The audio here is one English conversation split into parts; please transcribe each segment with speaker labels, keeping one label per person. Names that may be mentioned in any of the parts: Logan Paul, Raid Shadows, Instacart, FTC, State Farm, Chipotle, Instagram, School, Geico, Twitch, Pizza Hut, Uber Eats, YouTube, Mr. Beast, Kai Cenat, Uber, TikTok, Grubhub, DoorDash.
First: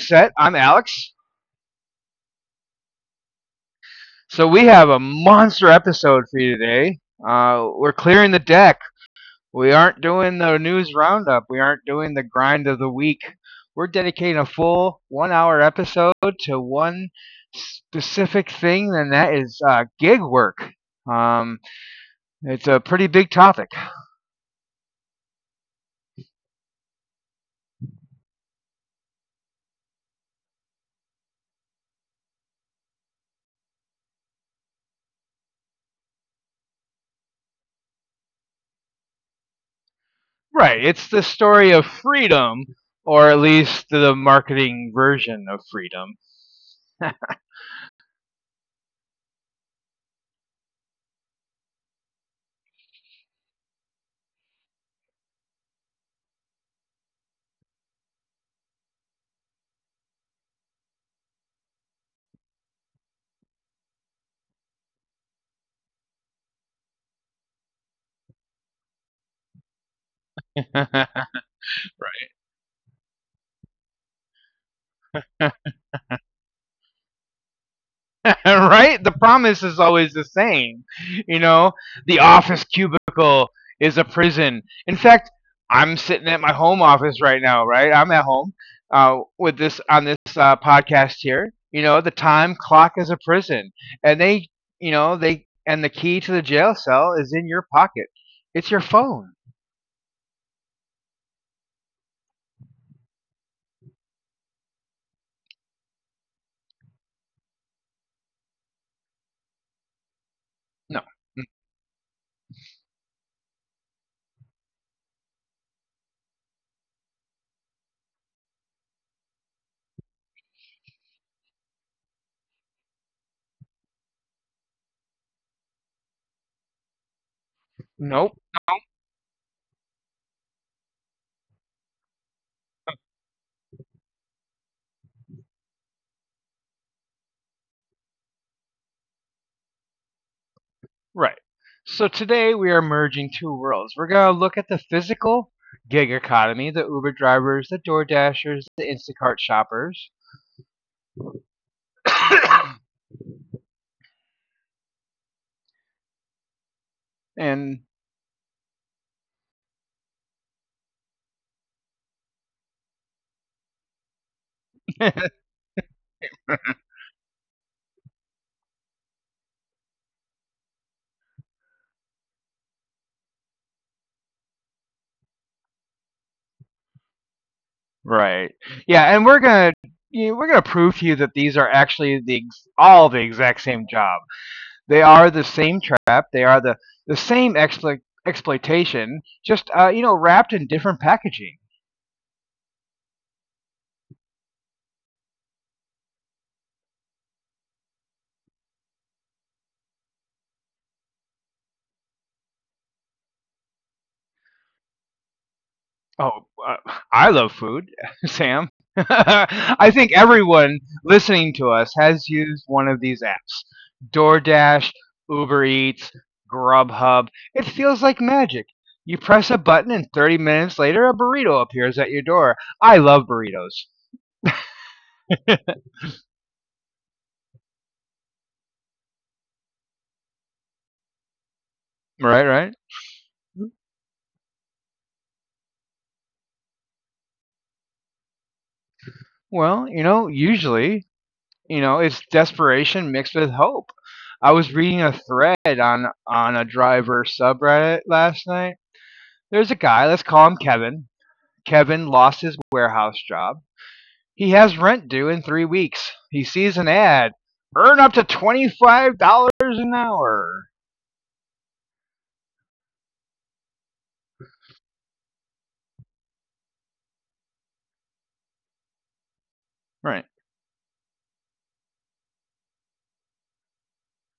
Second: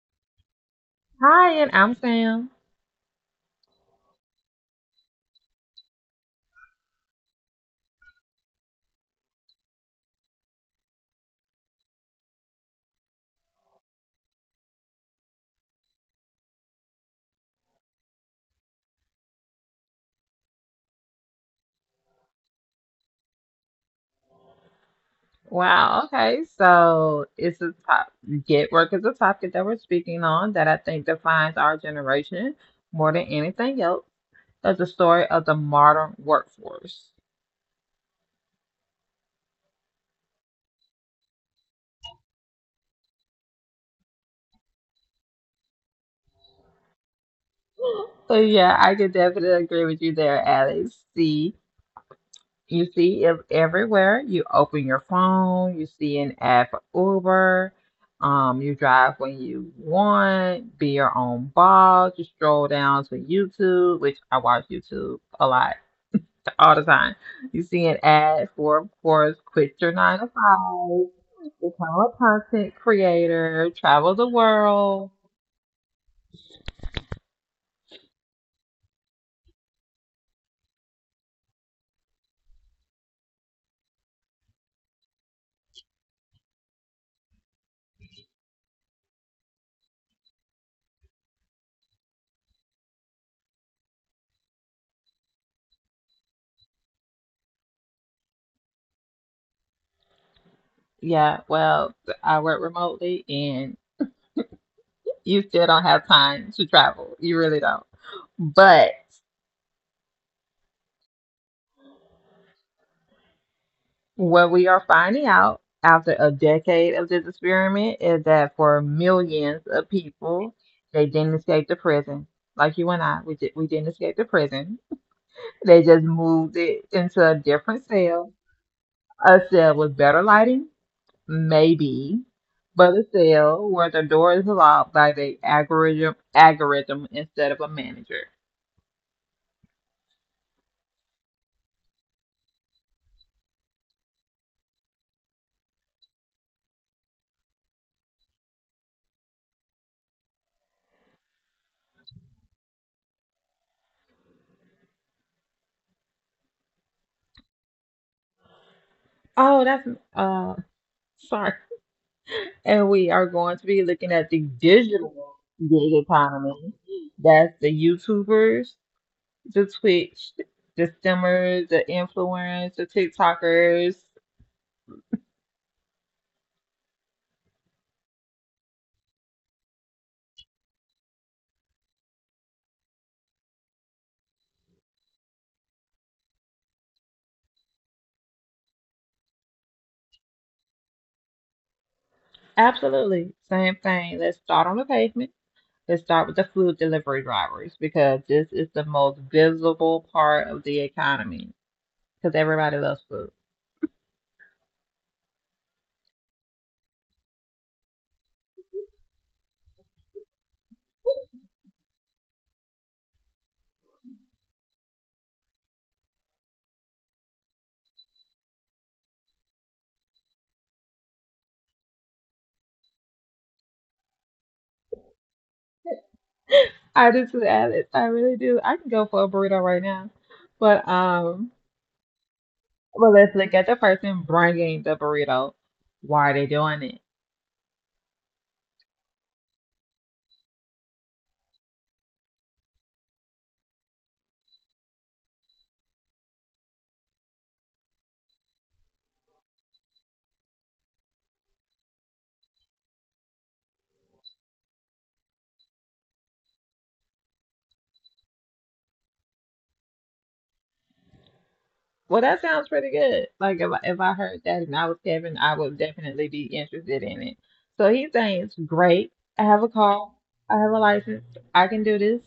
Speaker 1: set. I'm Alex.
Speaker 2: Hi, and I'm Sam.
Speaker 1: So we have a monster episode for you today. We're clearing the deck. We aren't doing the news roundup. We aren't doing the grind of the week. We're dedicating a full one-hour episode to one specific thing, and that is gig work. Um, it's a pretty big topic.
Speaker 2: Wow, okay. So it's a top get work is a topic that we're speaking on that I think defines our generation more than anything else. That's the story of the modern workforce.
Speaker 1: Right, it's the story of freedom, or at least the marketing version of freedom.
Speaker 2: So yeah, I could definitely agree with you there, Alex. You see it everywhere. You open your phone, you see an ad for Uber. You drive when you want, be your own boss. You stroll down to YouTube, which I watch YouTube a lot, all the time. You see an
Speaker 1: Right.
Speaker 2: ad for, of course, quit your nine to five, become a content creator, travel the world.
Speaker 1: Right? The promise is always the same. You know, the office cubicle is a prison. In fact, I'm sitting at my home office right now, right? I'm at home, with this on this podcast here. You know, the time clock is a prison, and they and the key to the jail cell is in your pocket. It's your phone.
Speaker 2: Yeah, well, I work remotely and you still don't have time to travel. You really don't.
Speaker 1: No,
Speaker 2: But. What we are finding out after a decade of this experiment is that for millions of people, they didn't escape the prison. Like you and I, we didn't escape the prison. They just
Speaker 1: nope.
Speaker 2: moved it into a different cell, a cell with better lighting, maybe, but a cell where the door is locked by the algorithm instead of a manager.
Speaker 1: Right. So today we are merging two worlds. We're going to look at the physical gig economy, the Uber drivers, the Door Dashers, the Instacart shoppers. and
Speaker 2: Oh, that's uh, sorry. And we are going to be looking at the digital gig economy. That's the YouTubers, the Twitch, the streamers, the influencers, the TikTokers.
Speaker 1: Right. Yeah, and we're going to prove to you that these are actually all the exact same job. They are the same trap. They are the same exploitation, just wrapped in different packaging.
Speaker 2: Absolutely. Same thing. Let's start on the pavement. Let's start with the food delivery drivers because this is the most visible part of the economy because everybody loves food.
Speaker 1: Oh, I love food, Sam. I think everyone listening to us has used one of these apps: DoorDash, Uber Eats, Grubhub. It feels like magic. You press a button, and 30 minutes later, a burrito appears at your door. I love burritos.
Speaker 2: I do too, Alex. I really do. I can go for a burrito right now. But
Speaker 1: Right, right?
Speaker 2: well, let's look at the person bringing the burrito. Why are they doing it?
Speaker 1: Well, usually, it's desperation mixed with hope. I was reading a thread on a driver subreddit last night. There's a guy, let's call him Kevin. Kevin lost his warehouse job. He has rent due in 3 weeks. He sees an ad. Earn up to $25 an hour.
Speaker 2: Well, that sounds pretty good. Like if I heard that and I was Kevin, I would definitely be interested in it. So he's
Speaker 1: Right.
Speaker 2: saying it's great. I have a car. I have a license. I can do this.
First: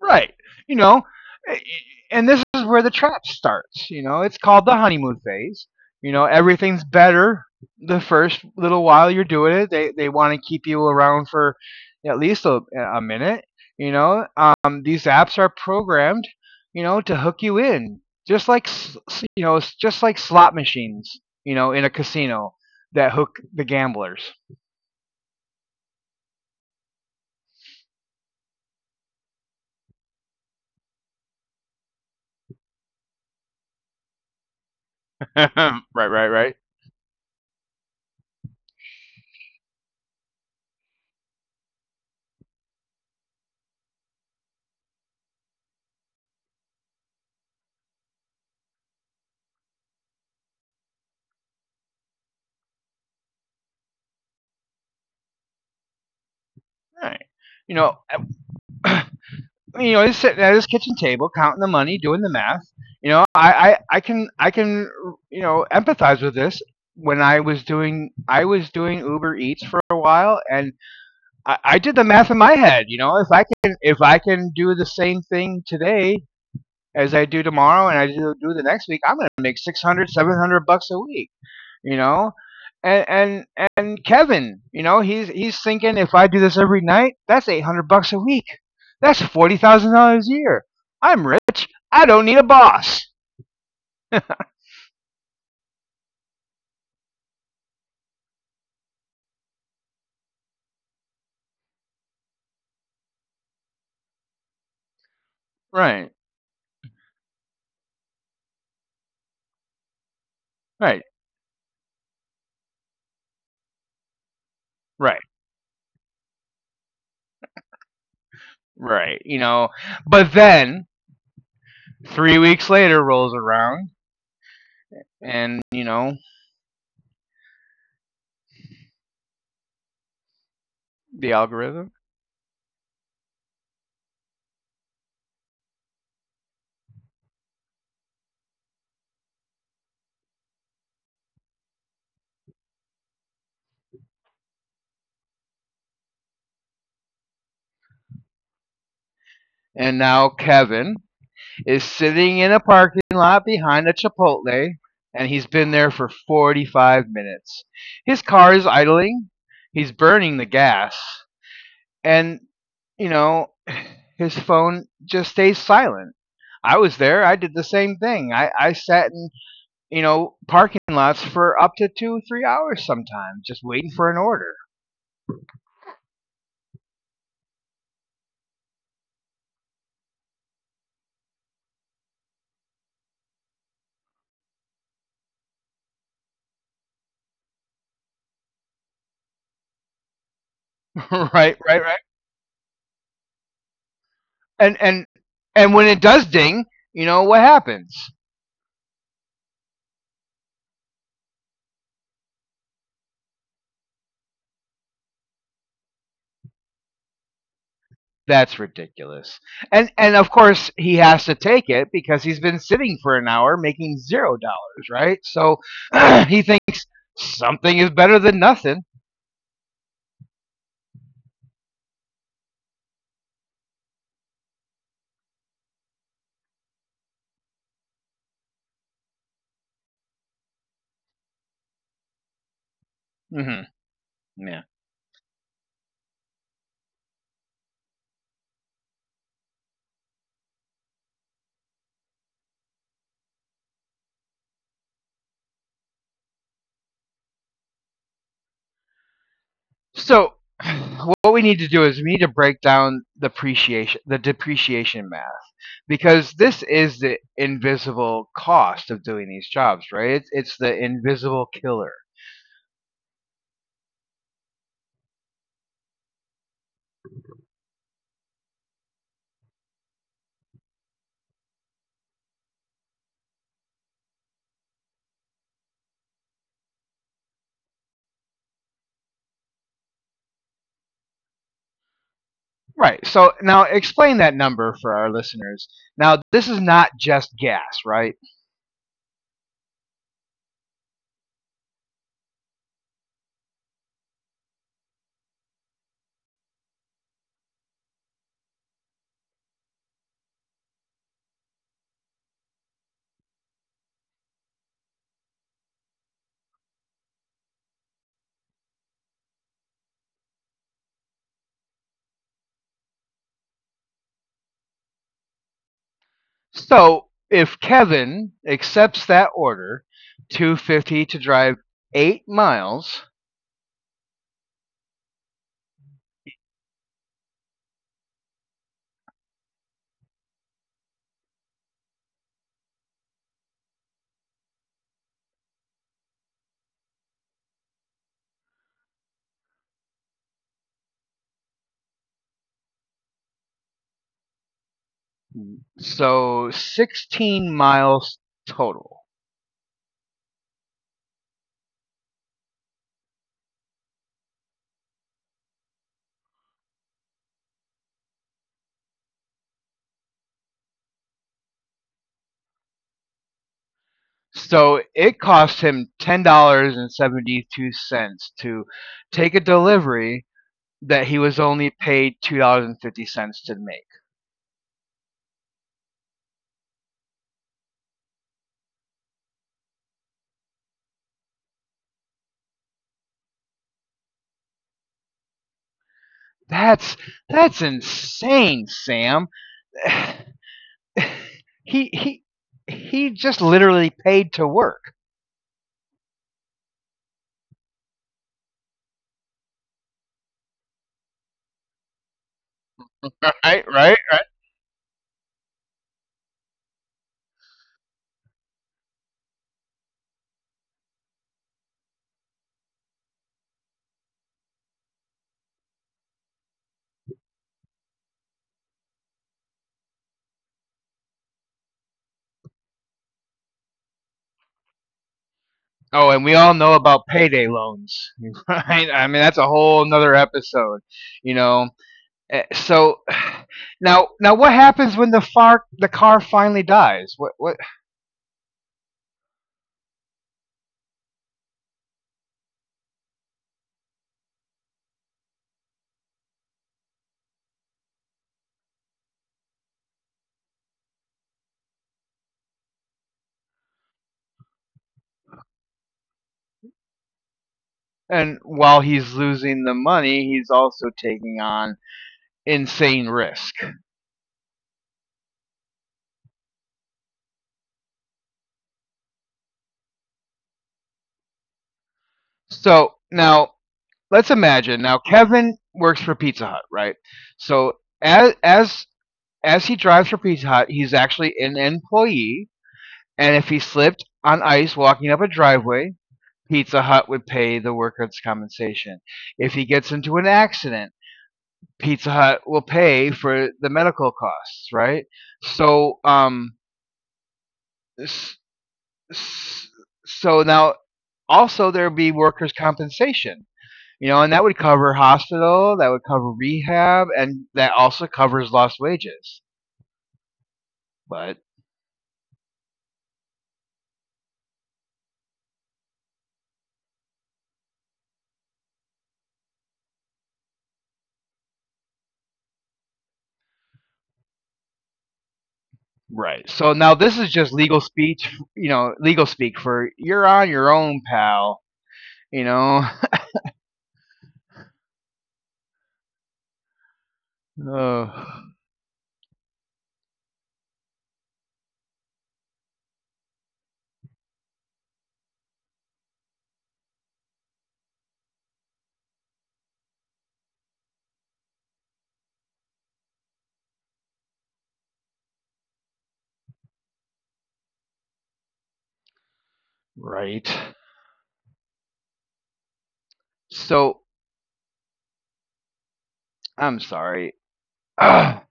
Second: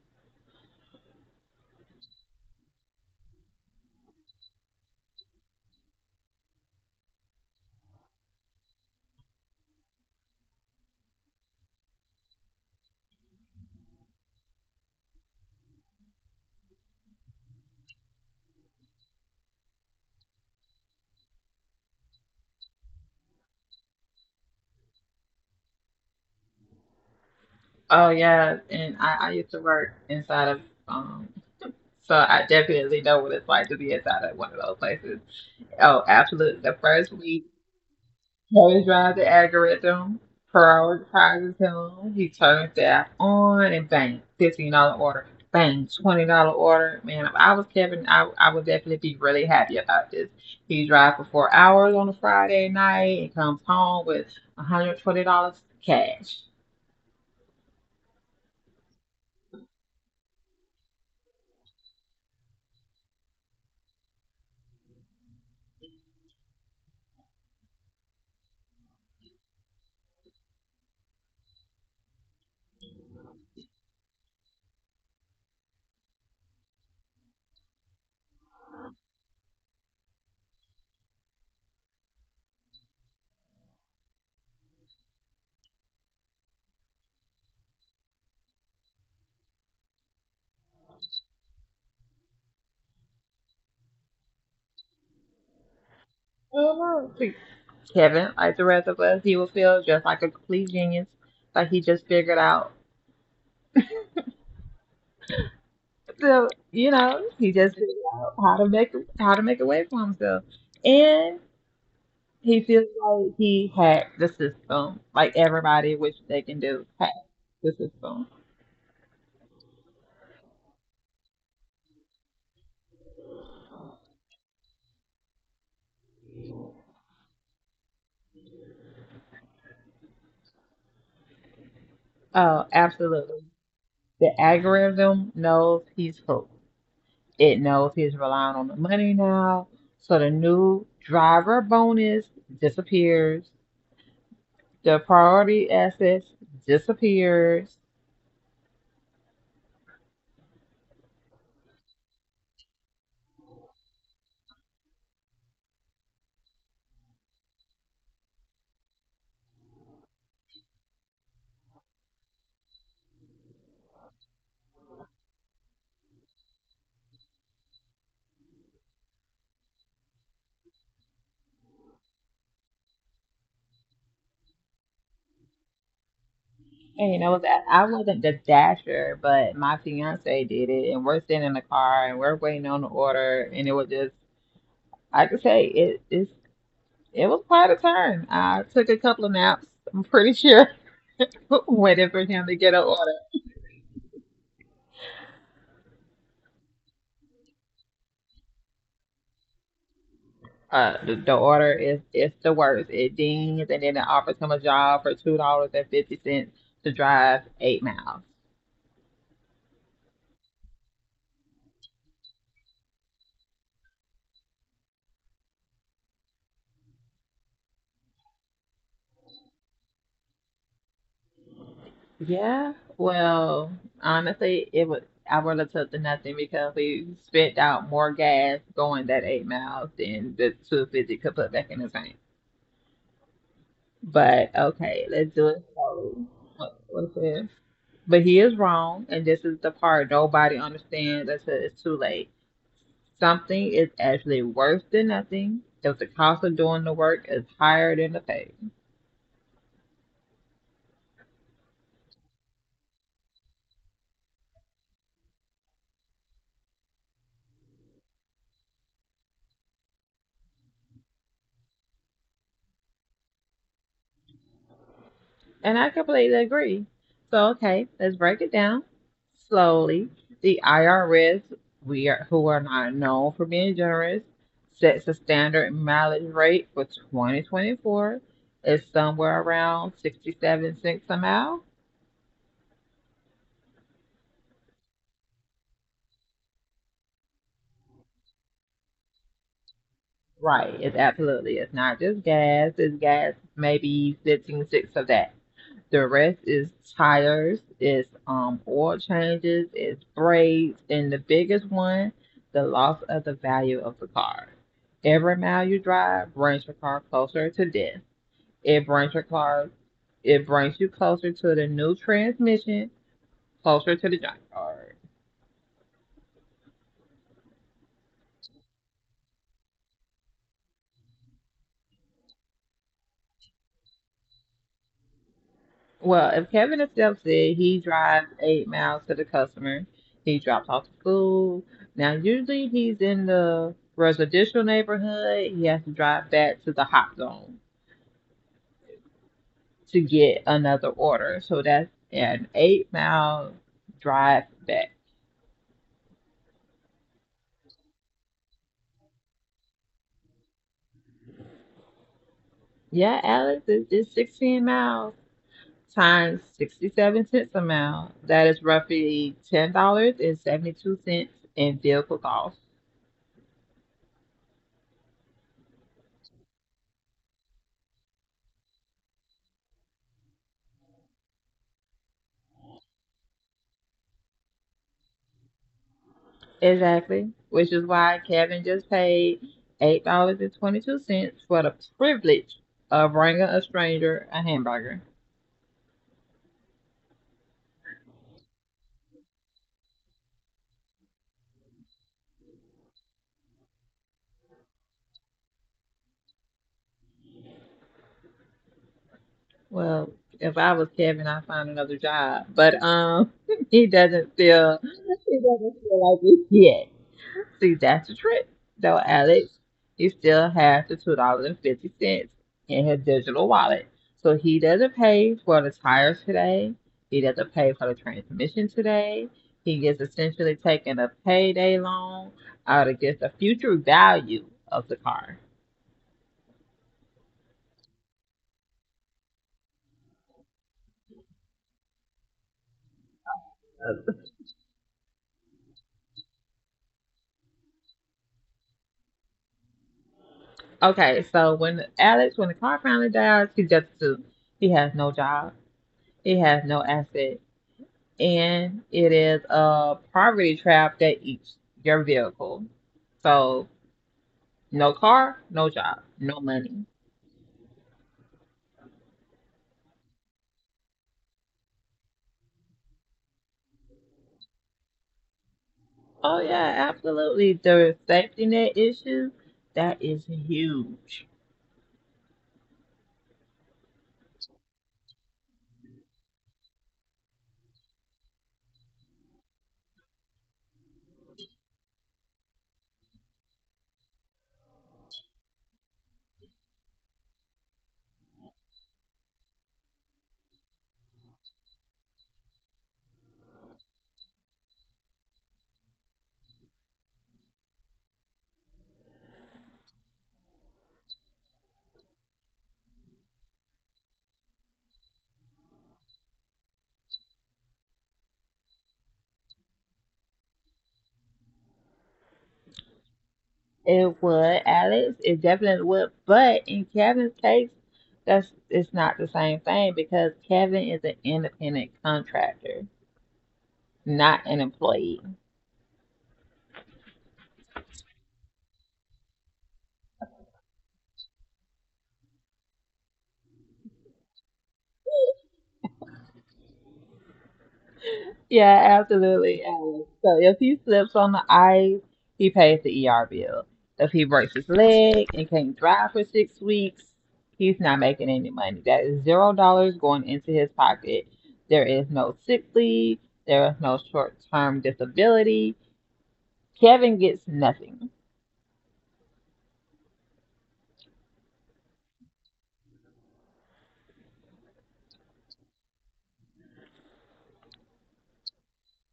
Speaker 1: Right. You know, eh, and this is where the trap starts. You know, it's called the honeymoon phase. You know, everything's better the first little while you're doing it. They want to keep you around for at least a minute. You know, these apps are programmed, to hook you in, just like s- s- you know, it's just like slot machines, in a casino that hook the gamblers.
Speaker 2: Oh yeah, and I used to work inside of um, so I definitely know what it's like to be inside of one of those places.
Speaker 1: Right,
Speaker 2: Oh,
Speaker 1: right, right,
Speaker 2: absolutely. The first week. He drives the algorithm, prioritizes him. He turns the app on and bang, $15 order. Bang, $20 order. Man, if I was Kevin, I would definitely be really happy about this. He drives for 4 hours on a Friday night and comes home with $120 cash.
Speaker 1: right. You know, he's sitting at his kitchen table counting the money, doing the math. You know, I can empathize with this. When I was doing Uber Eats for a while, and I did the math in my head. You know, if I can do the same thing today as I do tomorrow, and I do the next week, I'm going to make 600 700 bucks a week. You know and and and Kevin, he's thinking, if I do this every night, that's 800 bucks a week, that's $40,000 a year. I'm rich, I don't need a boss.
Speaker 2: Oh, no. Kevin, like the rest of us, he will feel just like a complete genius. Like he just figured out,
Speaker 1: Right,
Speaker 2: he just figured out how to make a way for himself. And
Speaker 1: right,
Speaker 2: he feels like he hacked the system, like
Speaker 1: right,
Speaker 2: everybody, which they can do, hack the system.
Speaker 1: right. You know, but then 3 weeks later rolls around, and, the algorithm.
Speaker 2: Oh, absolutely. The algorithm knows he's hooked. It knows he's relying on the money now. So the new driver bonus disappears. The priority assets disappears.
Speaker 1: And now Kevin is sitting in a parking lot behind a Chipotle, and he's been there for 45 minutes. His car is idling, he's burning the gas, and, you know, his phone just stays silent. I was there, I did the same thing. I sat in, parking lots for up to 2, 3 hours sometimes, just waiting for an order.
Speaker 2: And what, I wasn't the dasher, but my fiance did it, and we're sitting in the car and we're waiting on the order, and it was like I could say, it was quite a turn. I took a couple of naps. I'm pretty sure
Speaker 1: Right,
Speaker 2: waiting
Speaker 1: right,
Speaker 2: for him to
Speaker 1: right.
Speaker 2: get an order.
Speaker 1: And and and when it does ding, you know what happens?
Speaker 2: The order is it's the worst. It dings and then it offers him a job for $2 and 50 cents to drive 8 miles.
Speaker 1: That's ridiculous. And of course he has to take it because he's been sitting for an hour making $0, right? So he thinks something is better than nothing.
Speaker 2: Yeah, well, honestly, it was I would have took the nothing because we spent out more gas going that 8 miles than the 2.50 could put back in the tank.
Speaker 1: Hmm. Yeah.
Speaker 2: But okay, let's do it. So, what's it? But he is wrong, and this is the part nobody understands until it's too late. Something is actually worse than nothing if the cost of doing the work is higher than the pay.
Speaker 1: So what we need to do is we need to break down the appreciation, the depreciation math, because this is the invisible cost of doing these jobs, right? It's the invisible killer.
Speaker 2: And I completely agree. So, okay, let's break it down slowly. The IRS, who are not known for being generous, sets a standard mileage rate for 2024. It's somewhere around 67 cents a mile.
Speaker 1: Right. So now explain that number for our listeners. Now this is not just gas, right?
Speaker 2: Right. It's absolutely. It's not just gas. It's gas, maybe 15, six of that. The rest is tires. It's oil changes. It's braids. And the biggest one, the loss of the value of the car. Every mile you drive brings your car closer to death. It brings your car. It brings you closer to the new transmission, closer to the junkyard.
Speaker 1: So if Kevin accepts that order, 2.50 to drive 8 miles,
Speaker 2: Well, if Kevin himself said he drives 8 miles to the customer, he drops off the food. Now, usually he's in the residential neighborhood. He has to drive back to the hot zone to get another order. So that's an 8 mile drive back.
Speaker 1: so 16 miles total.
Speaker 2: Yeah, Alex, it's 16 miles times 67 cents a mile. That is roughly $10.72 in vehicle costs.
Speaker 1: So it cost him $10.72 to take a delivery that he was only paid $2.50 to make.
Speaker 2: Exactly, which is why Kevin just paid $8 and 22 cents for the privilege of bringing a stranger a hamburger.
Speaker 1: That's that's insane, Sam. he he he just literally paid to work.
Speaker 2: Well, if I was Kevin, I'd find another job, but he
Speaker 1: Right, right?
Speaker 2: doesn't feel he doesn't feel like it yet. See, that's the trick, though, Alex. He still has the $2 and 50 cents in his digital wallet, so he doesn't pay for the tires today. He doesn't pay for the transmission today. He is essentially taking a payday loan out against the future value of the car.
Speaker 1: Oh, and we all know about payday loans, right? I mean, that's a whole another episode, you know. So now, what happens when the car finally dies? What?
Speaker 2: Okay, so when Alex, when the car finally dies, he just to he has no job. He has no asset. And it is a poverty trap that eats your vehicle. So no car, no job, no money.
Speaker 1: And while he's losing the money, he's also taking on insane risk.
Speaker 2: Oh yeah, absolutely. The safety net issue, that is huge.
Speaker 1: So now, let's imagine. Now, Kevin works for Pizza Hut, right? So as as as he drives for Pizza Hut, he's actually an employee, and if he slipped on ice walking up a driveway, Pizza Hut would pay the workers' compensation. If he gets into an accident, Pizza Hut will pay for the medical costs, right? So, now also there'd be workers' compensation, and that would cover hospital, that would cover rehab, and that also covers lost wages. But.
Speaker 2: It would, Alex. It definitely would. But in Kevin's case, that's it's not the same thing because Kevin is an independent contractor, not an employee.
Speaker 1: Right. So now this is just legal speech, legal speak for you're on your own, pal, you know. Ugh,
Speaker 2: Yeah, absolutely. So if he slips on the ice, he pays the ER bill. If he breaks his leg and can't drive for 6 weeks, he's not making any money. That is $0 going into his pocket. There is no sick leave. There is no short-term disability. Kevin gets nothing.
Speaker 1: right. So I'm sorry. Ugh.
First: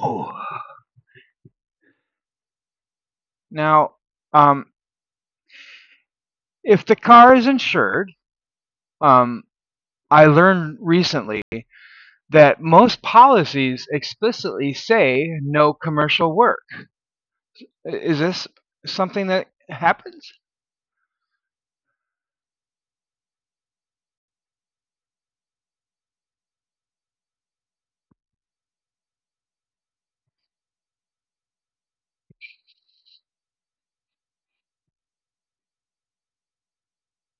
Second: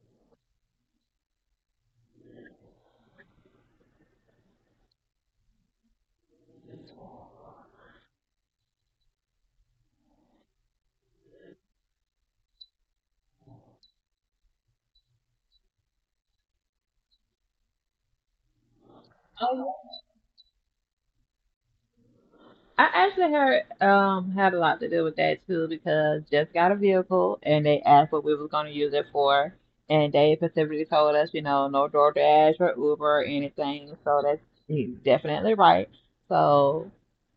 Speaker 1: Oh. Now, um, if the car is insured, um, I learned recently that most policies explicitly say no commercial work. Is this something that happens?
Speaker 2: I actually heard had a lot to do with that too because just got a vehicle and they asked what we was gonna use it for, and they specifically told us, you know, no DoorDash or Uber or anything. So that's he's definitely right. So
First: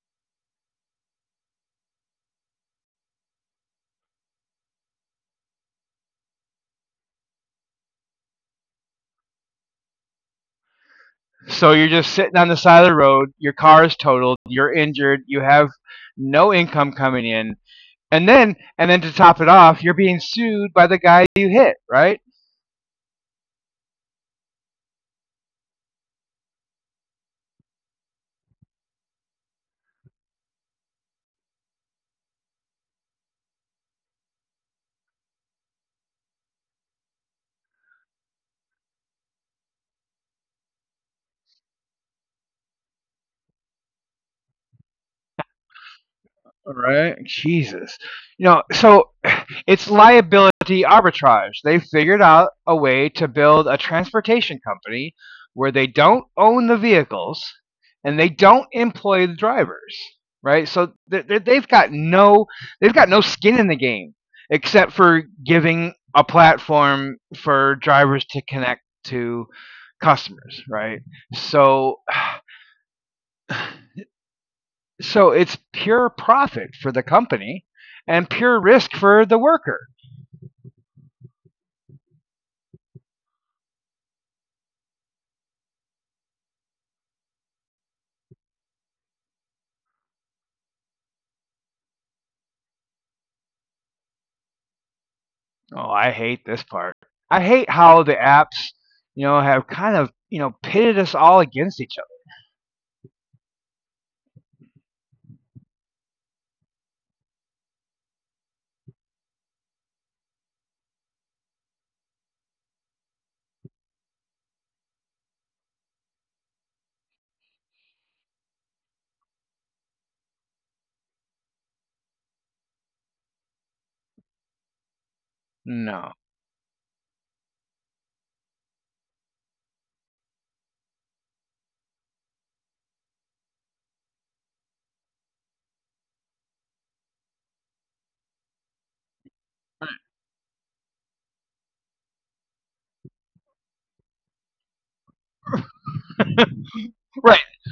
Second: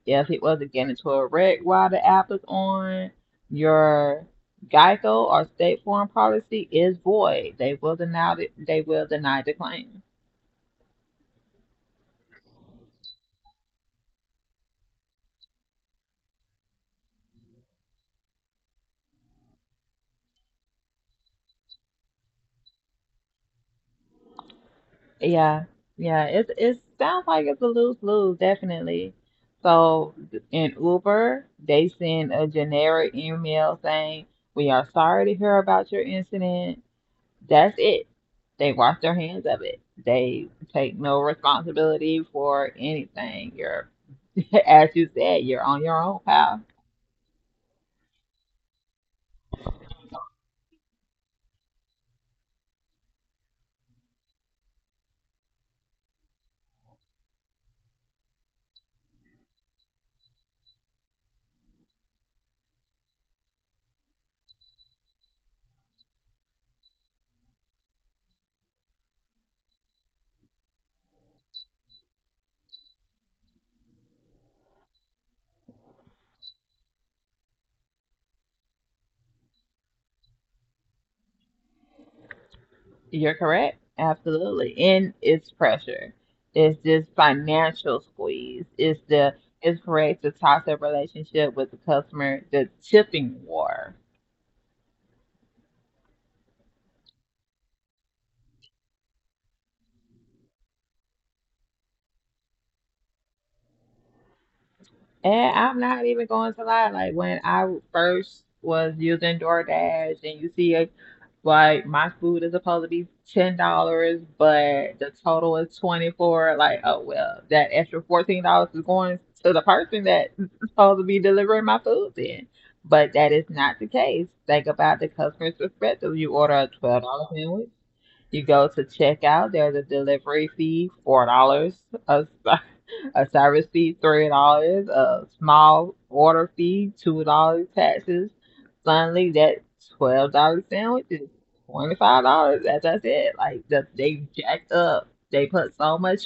Speaker 2: yes, he wasn't getting into a wreck while the app is on. Your Geico or State Farm policy is void. They will deny the claim.
Speaker 1: So you're just sitting on the side of the road, your car is totaled, you're injured, you have no income coming in, and then to top it off, you're being sued by the guy you hit, right?
Speaker 2: Yeah, yeah. It sounds like it's a lose lose, definitely. So in Uber, they send a generic email saying, "We are sorry to hear about your incident." That's it. They wash their hands of it. They take no responsibility for anything. As you said, you're on your own, pal.
Speaker 1: All right, Jesus. You know, so it's liability arbitrage. They figured out a way to build a transportation company where they don't own the vehicles and they don't employ the drivers, right? So they've got no skin in the game, except for giving a platform for drivers to connect to customers, right? So it's pure profit for the company and pure risk for the worker.
Speaker 2: You're correct. Absolutely. And it's pressure. It's this financial squeeze. It's correct the toxic relationship with the customer, the tipping war.
Speaker 1: Oh, I hate this part. I hate how the apps, have kind of, pitted us all against each other.
Speaker 2: And I'm not even going to lie. When I first was using DoorDash, and you see, it, like my food is supposed to be $10, but the total is 24. Like, oh well, that extra $14 is going to the person that's supposed to be delivering my food then. But that is not the case. Think about the
Speaker 1: No.
Speaker 2: customer's perspective. You order a $12 sandwich. You go to checkout. There's a delivery fee, $4. A service fee, $3. A small order fee, $2, taxes. Suddenly, that $12 sandwich is $25. As I said, like, they jacked up. They put
Speaker 1: Right.
Speaker 2: so much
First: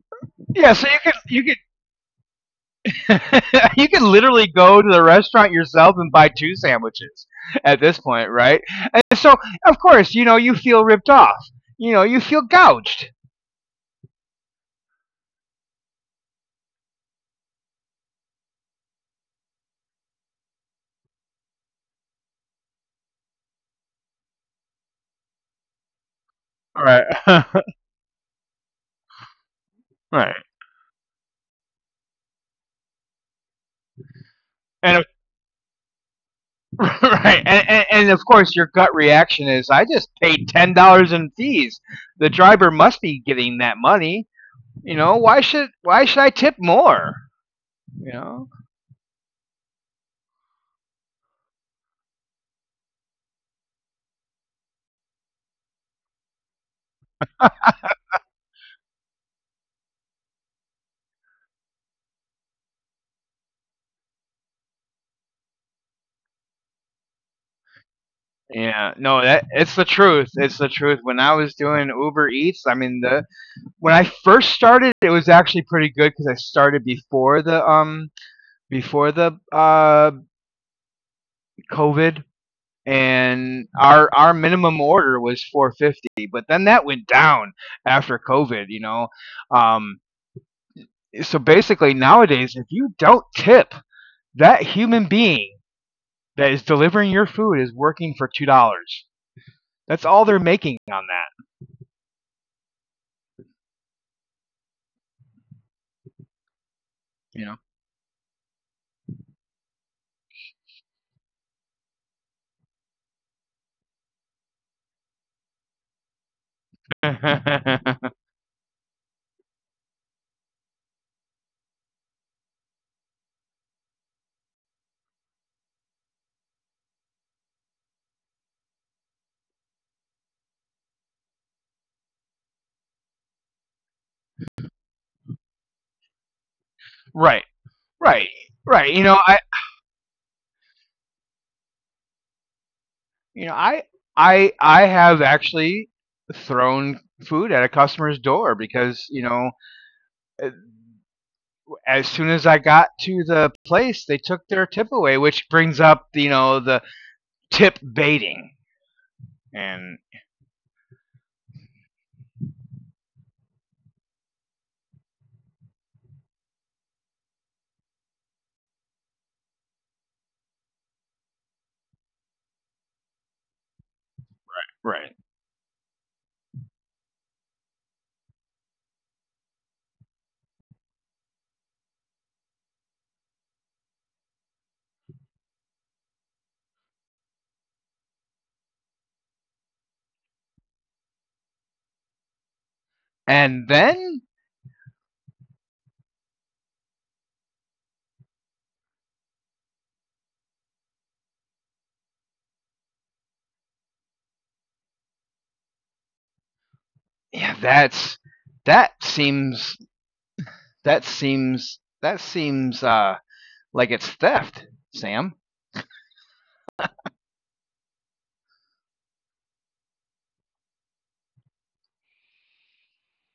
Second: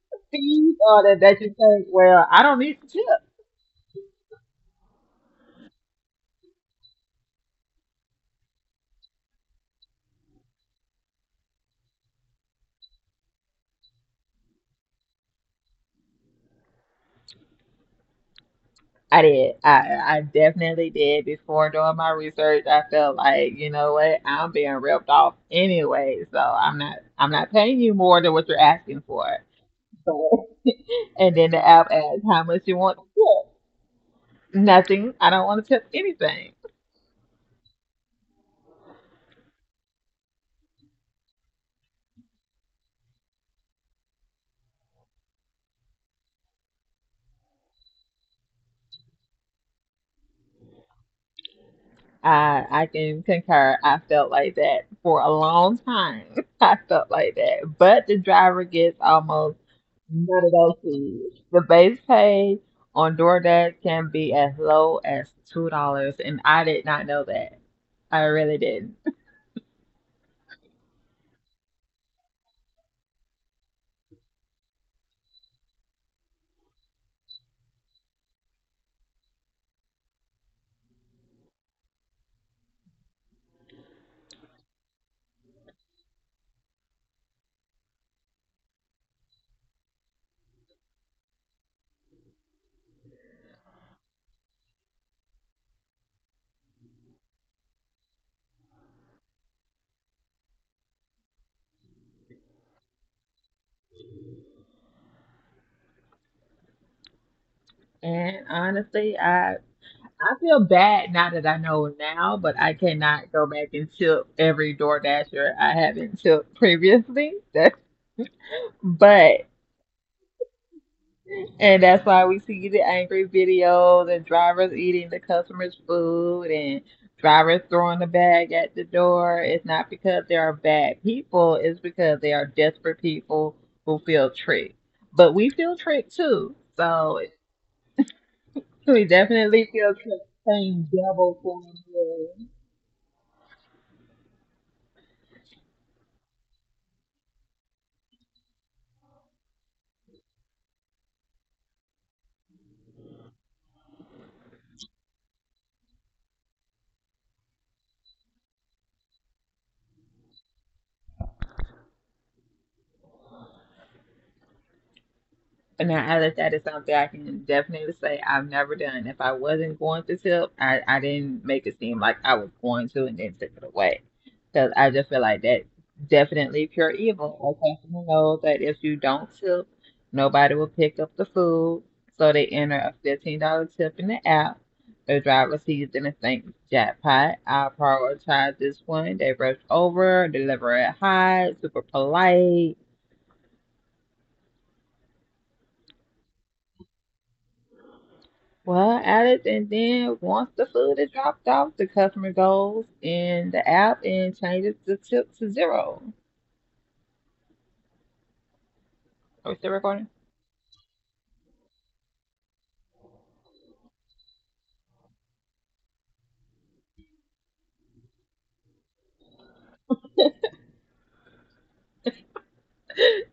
Speaker 1: Yeah,
Speaker 2: fees
Speaker 1: so
Speaker 2: on it that
Speaker 1: you
Speaker 2: you
Speaker 1: can
Speaker 2: think, well, I don't need the tip.
Speaker 1: you can literally go to the restaurant yourself and buy two sandwiches at this point, right? And so, of course, you feel ripped off. You know, you feel gouged.
Speaker 2: I did. I definitely did. Before doing my research, I felt like, you know what, I'm being ripped off anyway, so
Speaker 1: Right.
Speaker 2: I'm not paying you more than what you're asking for. So
Speaker 1: Right.
Speaker 2: and then the app asks how much you want to tip. Nothing.
Speaker 1: And
Speaker 2: I don't want to tip anything.
Speaker 1: right, and of course, your gut reaction is, "I just paid $10 in fees. The driver must be getting that money. You know, why should I tip more? You know."
Speaker 2: I can concur. I felt like that for a long time. I felt like that. But the driver gets almost none of those fees. The base pay on DoorDash can be as low as $2, and I did not know that. I really didn't.
Speaker 1: Yeah, no, that it's the truth. It's the truth. When I was doing Uber Eats, I mean, the when I first started, it was actually pretty good because I started before the before the uh COVID, and our minimum order was 4.50, but then that went down after COVID. You know, um, so basically nowadays, if you don't tip, that human being that is delivering your food is working for $2. That's all they're making on that.
Speaker 2: And
Speaker 1: You
Speaker 2: honestly, I feel bad now that I know now, but I cannot go back and tip every DoorDasher I haven't tipped previously. That's
Speaker 1: know,
Speaker 2: but and that's why we see the angry videos and drivers eating the customers' food and drivers throwing the bag at the door. It's not because they are bad people, it's because they are desperate people who feel tricked. But we feel tricked too. So
Speaker 1: right, right.
Speaker 2: we
Speaker 1: Right,
Speaker 2: definitely feel tricked paying double for it.
Speaker 1: You know, I I have actually thrown food at a customer's door because, eh, as soon as I got to the place, they took their tip away, which brings up, the tip baiting. And
Speaker 2: Now, Alex, that is something I can definitely say I've never done. If I wasn't going to tip, I didn't make it seem like I was going to and then took it away. Because I
Speaker 1: right.
Speaker 2: just feel like that's definitely pure evil. Our customer knows that if you don't tip, nobody will pick up the food. So they enter a $15 tip in the app. The driver sees it and thinks, jackpot, I'll prioritize this one. They rush over, deliver it high, super polite.
Speaker 1: And then,
Speaker 2: Well, added, and then once the food is dropped off, the customer goes in the app and changes the tip to zero.
Speaker 1: yeah, that's that
Speaker 2: Are we still
Speaker 1: seems
Speaker 2: recording?
Speaker 1: That seems that seems like it's theft, Sam.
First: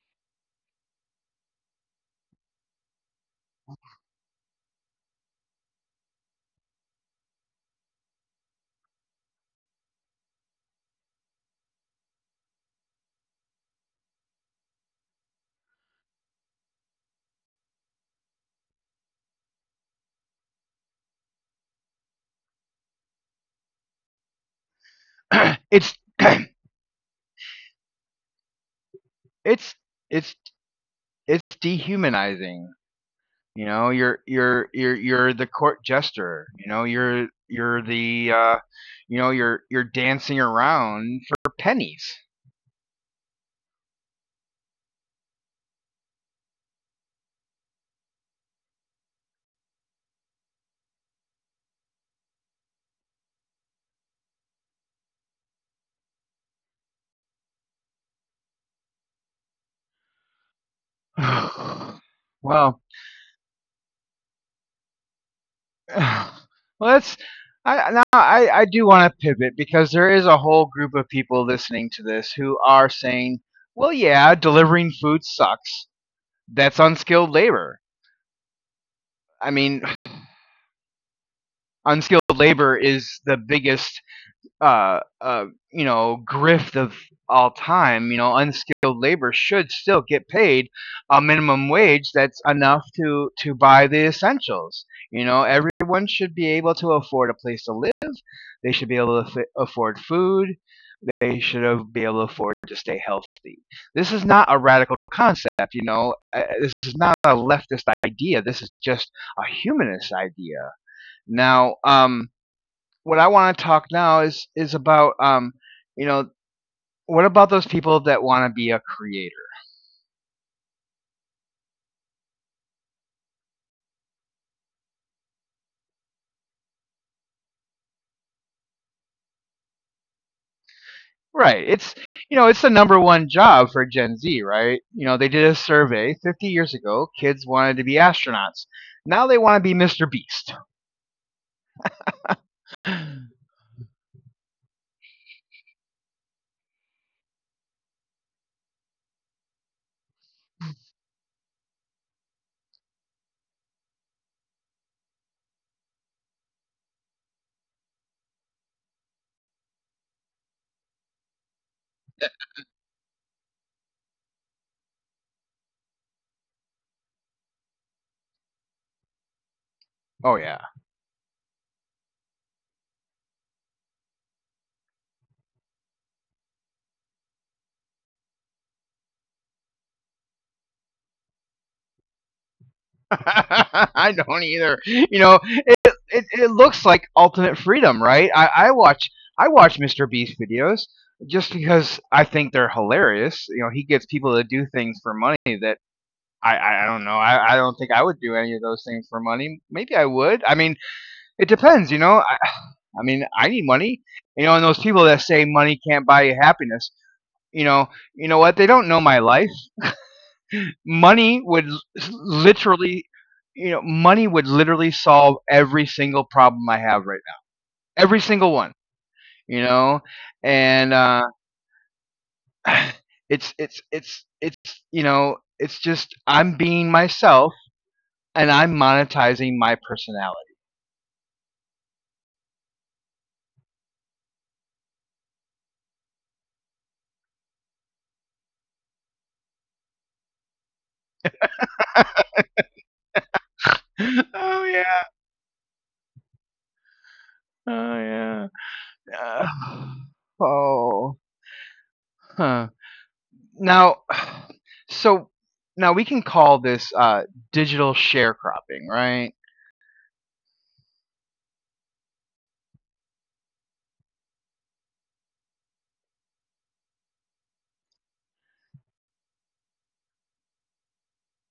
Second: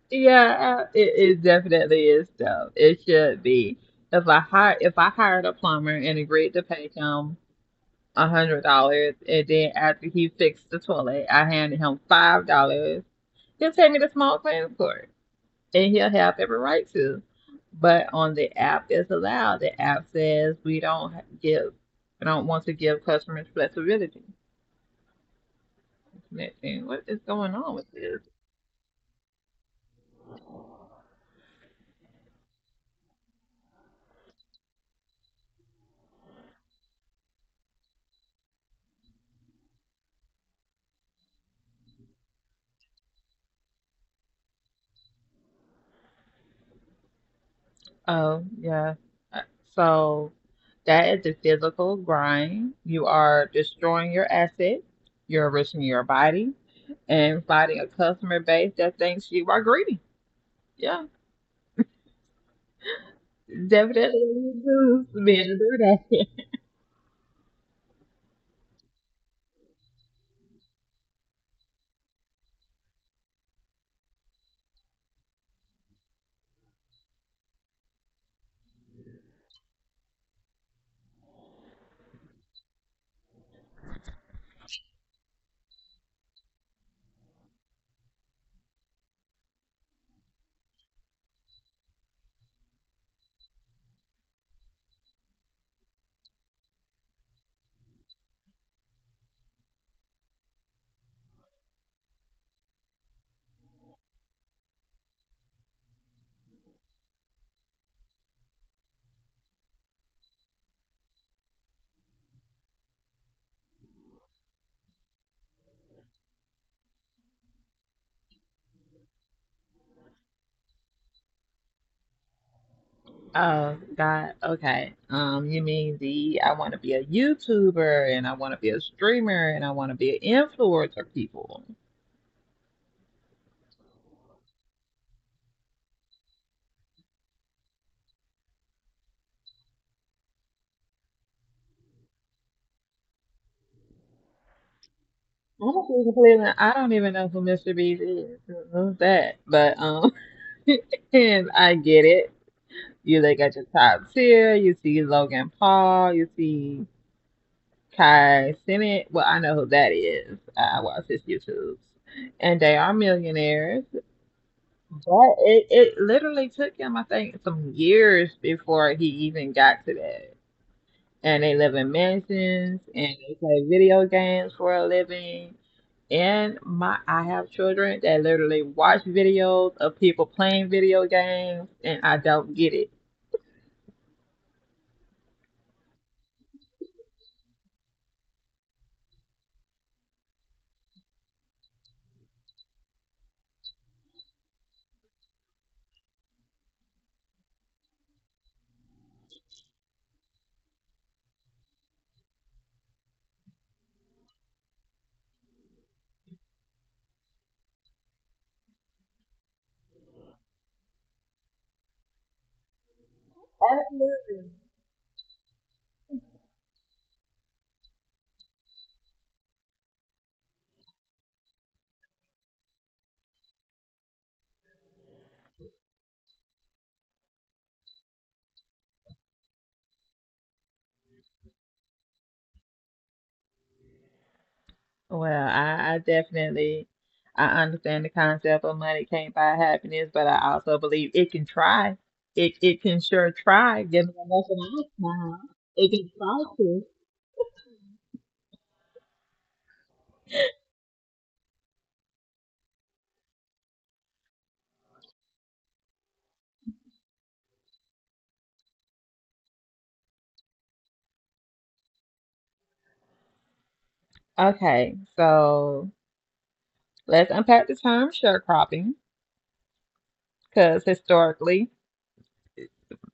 Speaker 2: Yeah, it definitely is though. It should be. If I hired a plumber and agreed to pay him $100, and then after he fixed the toilet, I handed him $5, he'll take me to small claims court, and he'll have every right to. But on the app it's allowed. The app says we don't give, we don't want to give customers flexibility.
Speaker 1: it's
Speaker 2: What is going on with this?
Speaker 1: it's it's it's dehumanizing. You know, you're the court jester. You know, you're the you know you're dancing around for pennies.
Speaker 2: Oh yeah. Uh, so that is the physical grind. You are destroying your assets. You're risking your body and fighting a customer base that thinks you are greedy. Yeah,
Speaker 1: Well, well,
Speaker 2: definitely being to do that.
Speaker 1: that's I now I do want to pivot because there is a whole group of people listening to this who are saying, well, yeah, delivering food sucks. That's unskilled labor. I mean, unskilled labor is the biggest uh, uh, grift of all time, unskilled labor should still get paid a minimum wage that's enough to buy the essentials. You know, everyone should be able to afford a place to live. They should be able to afford food. They should be able to afford to stay healthy. This is not a radical concept. This is not a leftist idea. This is just a humanist idea. Now, what I want to talk now is about you know, what about those people that want to be a creator?
Speaker 2: Oh, God. Okay. You mean the I want to be a YouTuber and I want to be a streamer and I want to be an influencer people.
Speaker 1: Right. It's the number one job for Gen Z, right? You know, they did a survey 50 years ago. Kids wanted to be astronauts. Now they want to be Mr. Beast.
Speaker 2: I'm gonna be completely, I don't even know who Mr. Beast is. Who's that? But and I get it. You look at your top tier. You see Logan Paul. You see Kai Cenat. Well, I know who that is. I watch his YouTubes, and they are millionaires. But it literally took him, I think, some years before he even got to that.
Speaker 1: Oh
Speaker 2: And
Speaker 1: yeah.
Speaker 2: they live in mansions and they play video games for a living. And my I have children that literally watch videos of people playing video games and I don't get it.
Speaker 1: I don't either. It looks like ultimate freedom, right? I watch Mr. Beast videos just because I think they're hilarious. You know, he gets people to do things for money that I don't know. I don't think I would do any of those things for money. Maybe I would. I mean, it depends. I, I mean, I need money. And those people that say money can't buy you happiness, you know, you know what? They don't know my life. Money would l- Literally, money would literally solve every single problem I have right now. Every single one, you know. And it's it's it's it's, it's just I'm being myself and I'm monetizing my personality.
Speaker 2: Well, I definitely I understand the concept of money can't buy happiness, but I also believe it can try. It can sure try. Give me enough of my time. It
Speaker 1: Oh
Speaker 2: can try
Speaker 1: yeah.
Speaker 2: to.
Speaker 1: Oh yeah. Uh, oh. Huh. Now, so now we can call this digital sharecropping, right?
Speaker 2: Okay, so let's unpack the term sharecropping because historically,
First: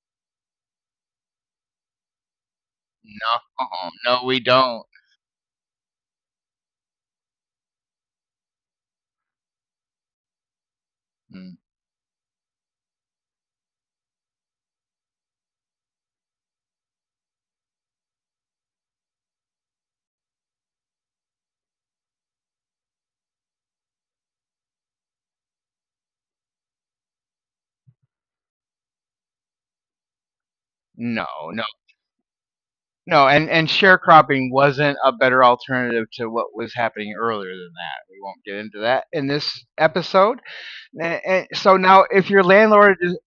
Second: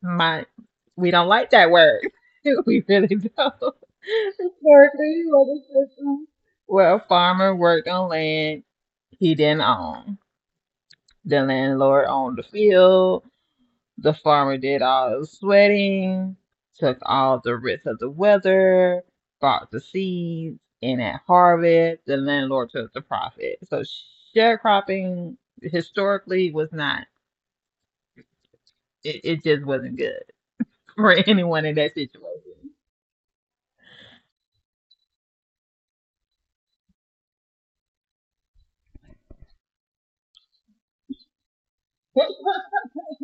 Speaker 2: my we don't like that word. We really don't.
Speaker 1: No, no, we don't.
Speaker 2: Historically, what is system where a farmer worked on land he didn't own.
Speaker 1: Mm,
Speaker 2: The landlord owned the field. The farmer did all the sweating, took all the risks of the weather, bought the seeds, and at harvest, the landlord took the profit. So sharecropping historically was not, it, just wasn't good for
Speaker 1: no, no,
Speaker 2: anyone in that situation.
Speaker 1: no. And sharecropping wasn't a better alternative to what was happening earlier than that. We won't get into that in this episode. And so now,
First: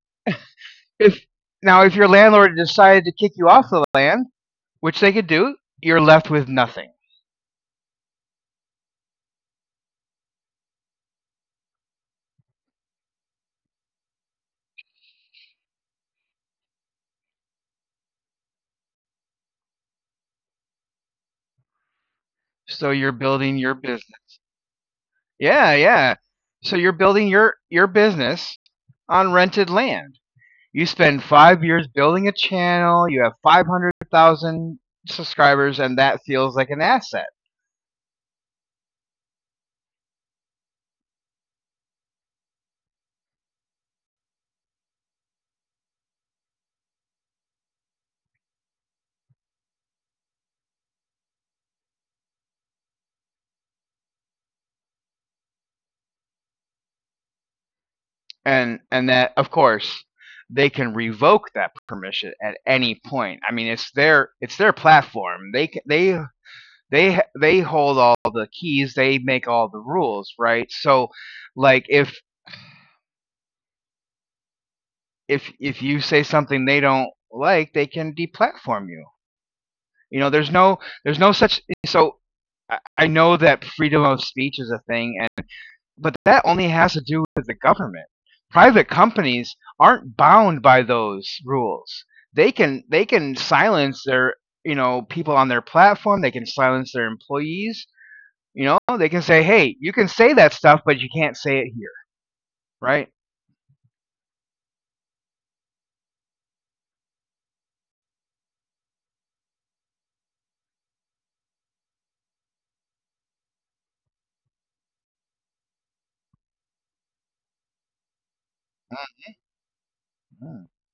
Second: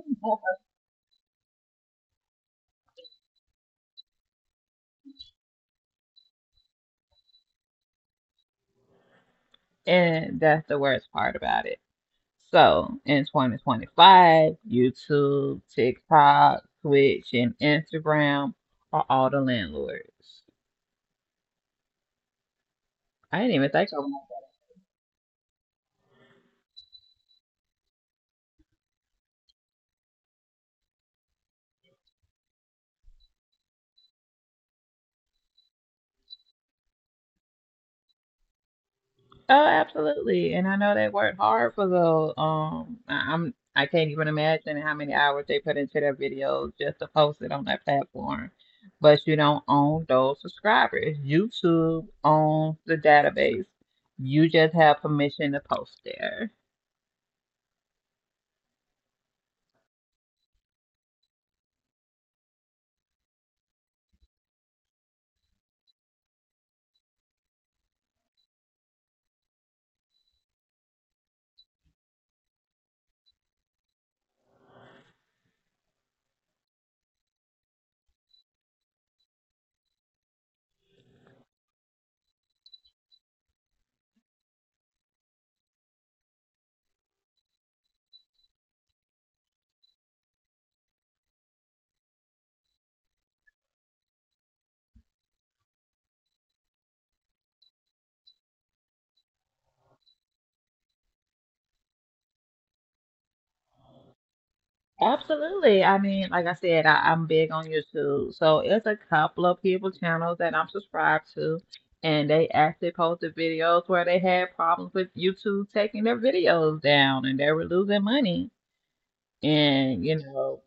Speaker 1: if now if your landlord decided to kick you off the land which they could do, you're left with nothing.
Speaker 2: And that's the worst part about it. So in 2025, YouTube, TikTok, Twitch, and Instagram are all the landlords.
Speaker 1: So you're
Speaker 2: I
Speaker 1: building
Speaker 2: didn't even
Speaker 1: your
Speaker 2: think of.
Speaker 1: business. Yeah, yeah. So you're building your business on rented land. You spend 5 years building a channel, you have 500,000 subscribers and that feels like an asset.
Speaker 2: Oh, absolutely. And I know they worked hard for those. I'm I can't even imagine how many hours they put into their videos just to post it on that platform. But you don't own those subscribers. YouTube owns the database. You just have permission to post there.
Speaker 1: And that of course they can revoke that permission at any point. I mean, it's their platform. They hold all the keys. They make all the rules, right? So, like if if you say something they don't like, they can deplatform you. You know, there's no such so I know that freedom of speech is a thing and but that only has to do with the government. Private companies aren't bound by those rules. They can silence their people on their platform, they can silence their employees, you know, they can say, "Hey, you can say that stuff, but you can't say it here." Right?
Speaker 2: Absolutely. I mean, like I said, I'm big on YouTube. So it's a couple of people channels that I'm subscribed to, and they actually posted videos where they had problems with YouTube taking their videos down and they were losing money. And, you
Speaker 1: Hmm.
Speaker 2: know,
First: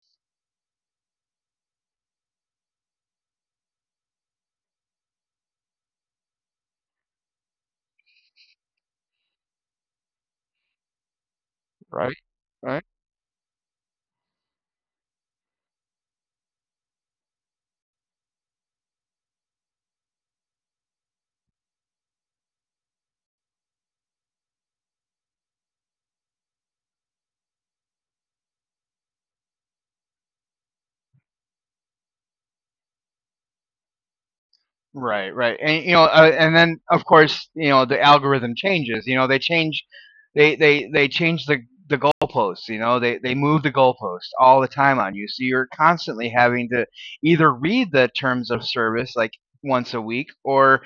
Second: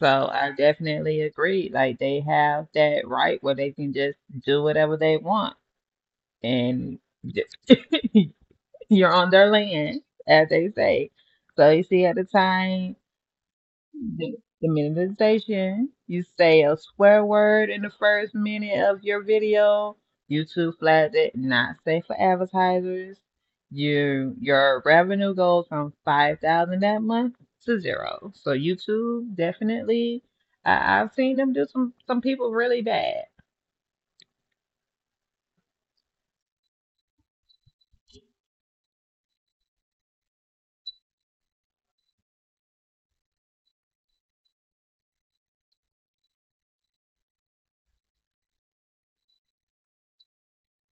Speaker 2: so I definitely agree. Like they have that right where they can just do whatever they want and just- you're on their land, as they say. So you
Speaker 1: Right?
Speaker 2: see at the
Speaker 1: Right?
Speaker 2: time. The, the minutization. You say a swear word in the first minute of your video. YouTube flags it not safe for advertisers. You your revenue goes from 5,000 that month to zero. So YouTube definitely. I've seen them do some people really bad.
Speaker 1: Right, right, and then of course, you know, the algorithm changes. They change the goalposts. You know, they move the goalposts all the time on you, so you're constantly having to either read the terms of service like once a week, or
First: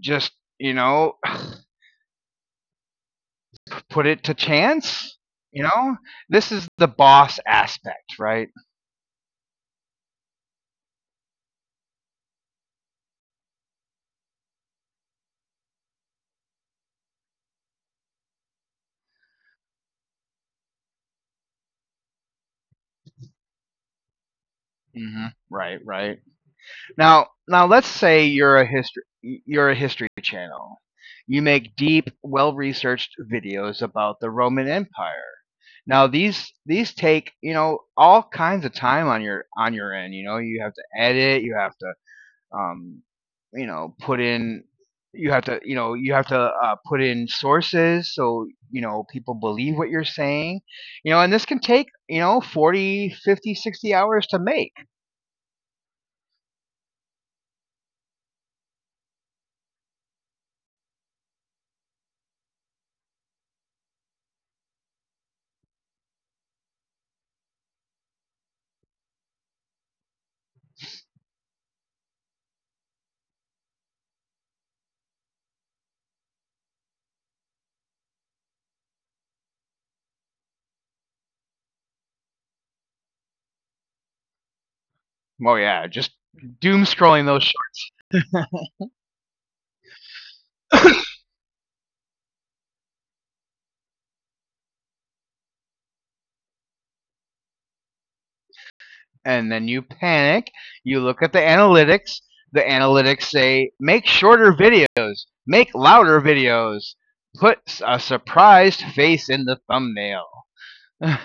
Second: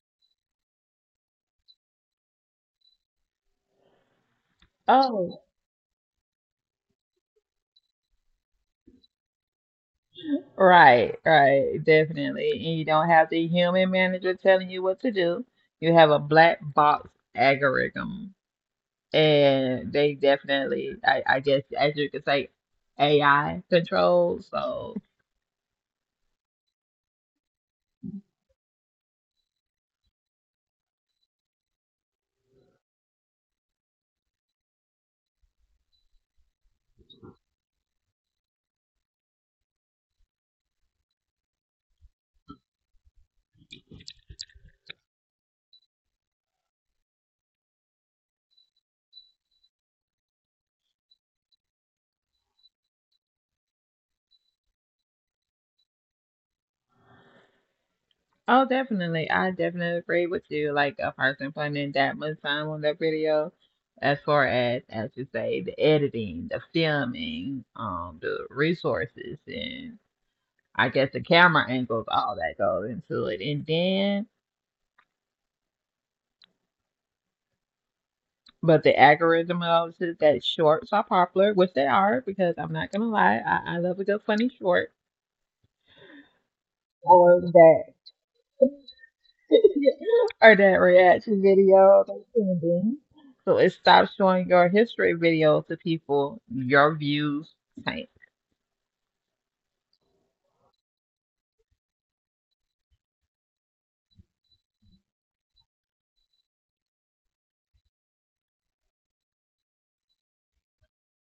Speaker 1: just you know, put it to chance.
Speaker 2: Oh,
Speaker 1: You know, this is the boss aspect, right?
Speaker 2: right, right, definitely. And you don't have the human manager telling you what to do. You have a black box algorithm and they definitely, I guess, as you could say, AI control. So,
Speaker 1: Hmm. Right, right. Now, now let's say you're a history channel. You make deep, well-researched videos about the Roman Empire. Now these take, you know, all kinds of time on your end, you know, you have to edit, you have to um, you know, put in you have to, you know, you have to put in sources so, you know, people believe what you're saying. You know, and this can take, you know, 40, 50, 60 hours to make.
Speaker 2: oh, definitely, I definitely agree with you. Like a person spending that much time on that video, as far as you say, the editing, the filming, the resources, and I guess the camera angles, all that goes into it, and then. But the algorithm notices that shorts are popular, which they are, because I'm not gonna lie, I love a good funny short.
Speaker 1: Oh yeah, just doom
Speaker 2: Or
Speaker 1: scrolling those.
Speaker 2: that or that reaction video that's trending. So it stops showing your history video to people. Your views tank.
Speaker 1: And then you panic. You look at the analytics. The analytics say make shorter videos, make louder videos, put a surprised face in the thumbnail.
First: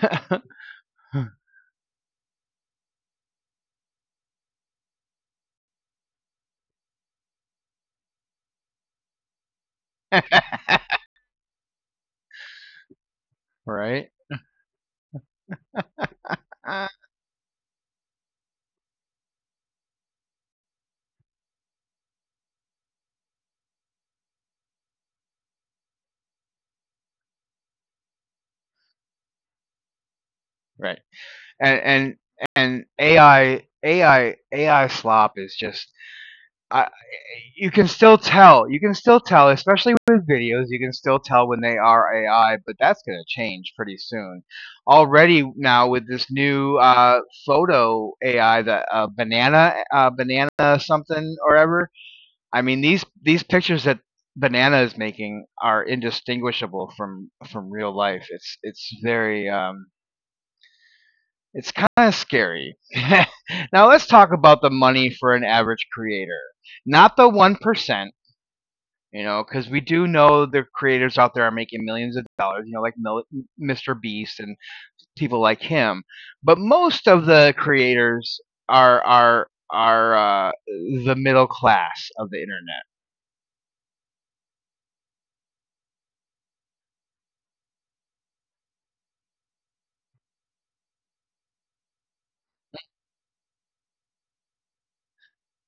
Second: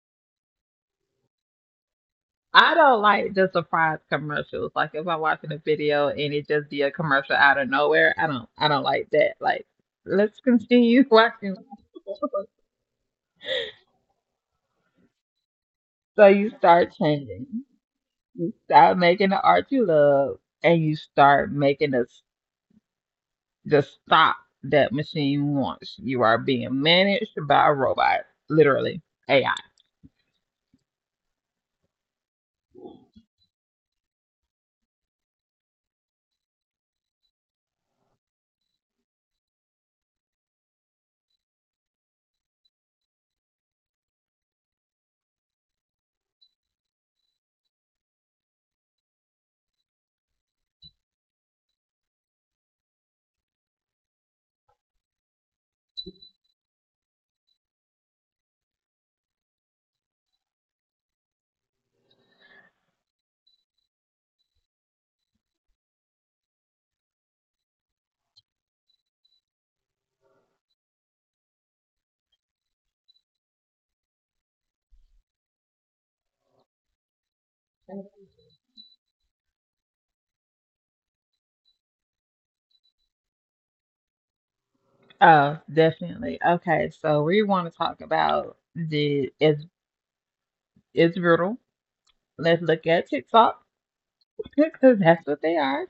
Speaker 2: I don't like the surprise commercials. Like if I'm watching a video and it just be a commercial out of nowhere, I don't like that. Like let's continue watching.
Speaker 1: Right?
Speaker 2: So you
Speaker 1: Uh,
Speaker 2: start changing. You stop making the art you love and you start making the stop that machine wants. You are being managed by a robot, literally AI.
Speaker 1: right. And and and AI slop is just I, you can still tell. You can still tell, especially with videos. You can still tell when they are AI, but that's going to change pretty soon. Already now with this new photo AI, the banana, banana something or ever. I mean these pictures that banana is making are indistinguishable from real life. It's very it's kind of scary. Now let's talk about the money for an average creator, not the 1%, you know, because we do know the creators out there are making millions of dollars, you know, Mr. Beast and people like him. But most of the creators are the middle class of the internet,
Speaker 2: Oh, definitely. Okay, so we want to talk about the is brutal. Let's look at TikTok because that's what they are.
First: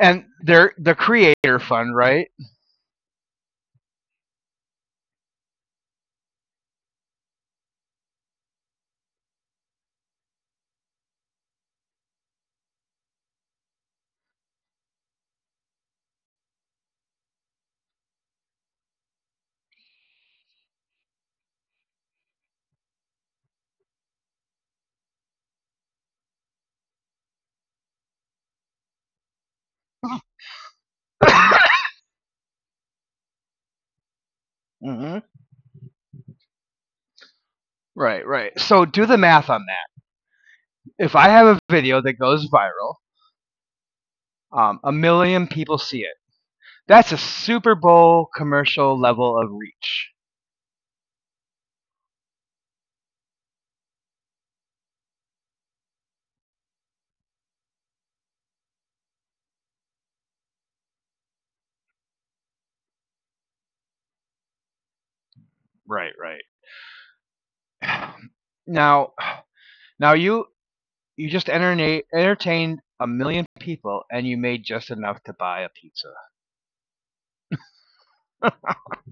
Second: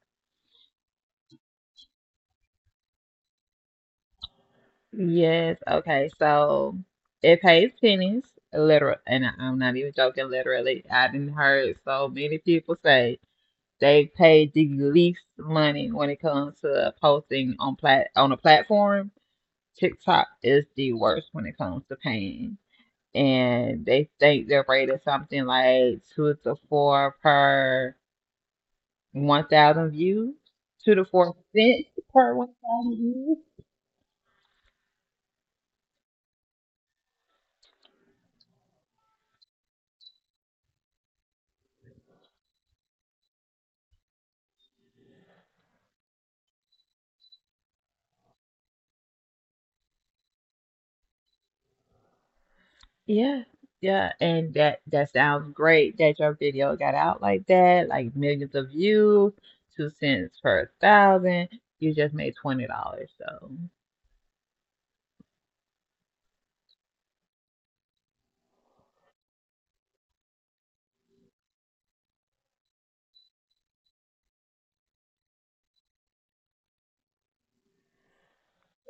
Speaker 1: and they're the creator fund, right?
Speaker 2: Yes. Okay. So it pays pennies, literal, and I'm not even joking. Literally, I didn't heard so many people say they pay the least money when it comes to posting on plat on a platform TikTok is the worst when it comes to pain. And they think their rate is something like two to four per 1,000 views, two to four cents per 1,000 views.
Speaker 1: Mm-hmm. Right, right. So do the math on that. If I have a video that goes viral, a million people see it. That's a Super Bowl commercial level of reach.
Speaker 2: Yeah, yeah. And that sounds great that your video got out like that, like millions of views, 2 cents per thousand. You just made $20. So.
Speaker 1: Right, right. Now, now you entertained a million people and you made just enough to buy a pizza.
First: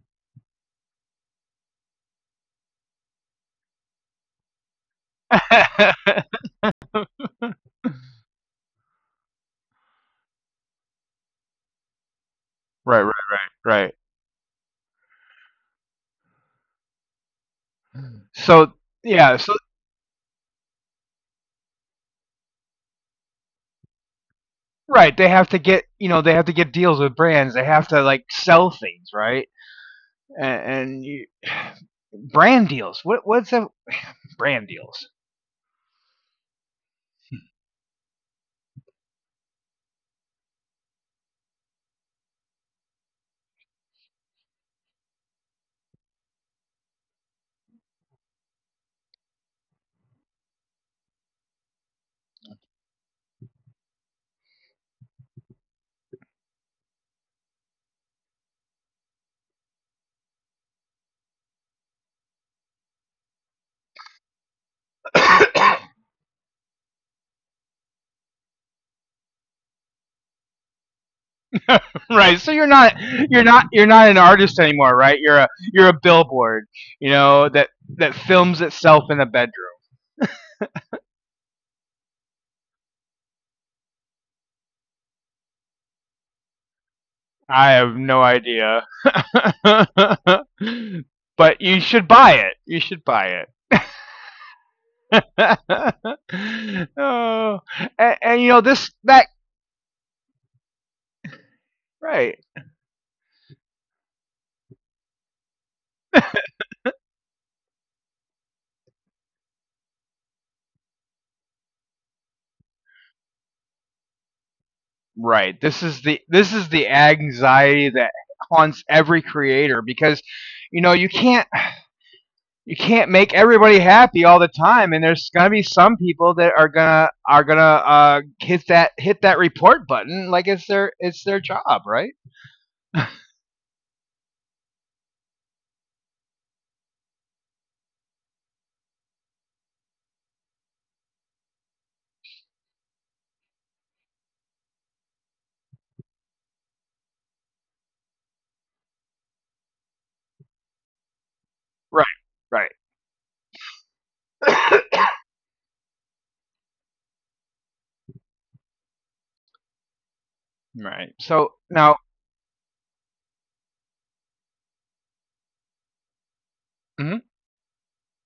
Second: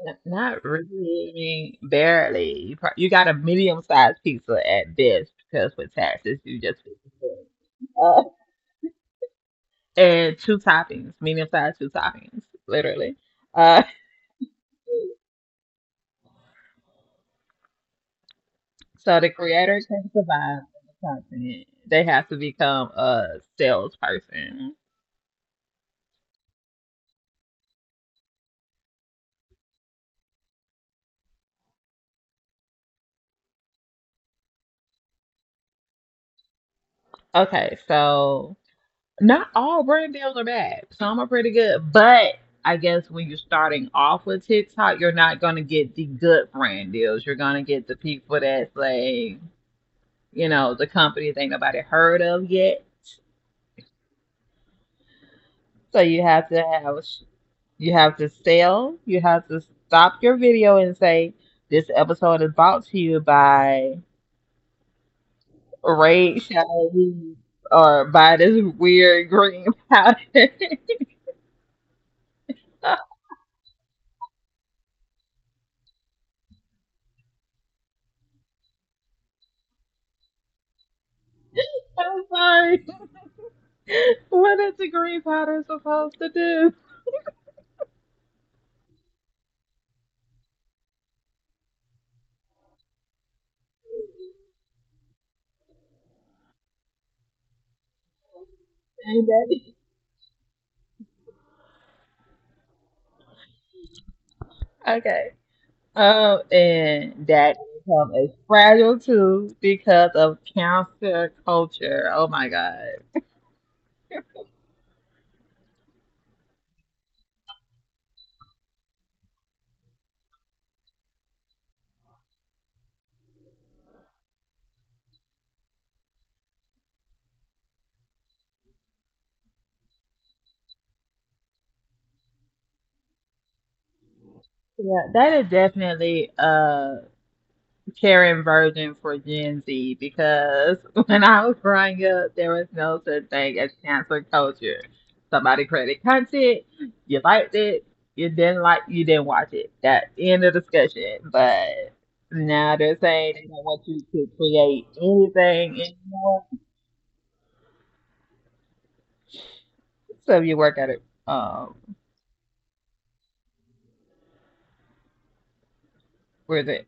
Speaker 2: Not really. I mean, barely. You got a medium sized pizza at best because with taxes you just uh, and two toppings, medium sized two toppings,
Speaker 1: Right,
Speaker 2: literally.
Speaker 1: right, right,
Speaker 2: Uh,
Speaker 1: right. So
Speaker 2: so the
Speaker 1: yeah, so
Speaker 2: creator can survive the content. They have to become a salesperson.
Speaker 1: right, they have to get deals with brands. They have to like sell things, right? And, and you, brand deals. What what's that? Brand deals.
Speaker 2: Okay, so Not all brand deals are bad. Some are pretty good, but I guess when you're starting off with TikTok, you're not gonna get the good brand deals. You're gonna get the people that's like, you know, the companies ain't nobody heard of yet. So you have to have, you have to sell. You have to stop your video and say, "This episode is brought to you by Raid Shadows or by this weird green powder."
Speaker 1: Right. So you're not an artist anymore, right? You're a billboard, you know that films itself in a bed.
Speaker 2: I'm sorry. what is a green powder supposed to do?
Speaker 1: I have no idea. But you should buy it. You should buy it. Oh, and you know this
Speaker 2: And
Speaker 1: that.
Speaker 2: that-
Speaker 1: Right,
Speaker 2: okay. And that income is fragile too because of cancer culture. Oh my god.
Speaker 1: right. This is the anxiety that haunts every creator because you know you can't make everybody happy all the time and there's gonna be some people that are gonna hit that report button like it's their job, right?
Speaker 2: Yeah, that is definitely. Karen version for Gen Z because when I was growing up, there was no such thing as cancel culture. Somebody created content, you liked it, you didn't like, you didn't watch it. That end of discussion. But
Speaker 1: Right, right.
Speaker 2: now they're saying they don't want you to create anything anymore. So
Speaker 1: Right.
Speaker 2: you work
Speaker 1: So
Speaker 2: at it.
Speaker 1: now
Speaker 2: Um,
Speaker 1: mhm.
Speaker 2: where is it?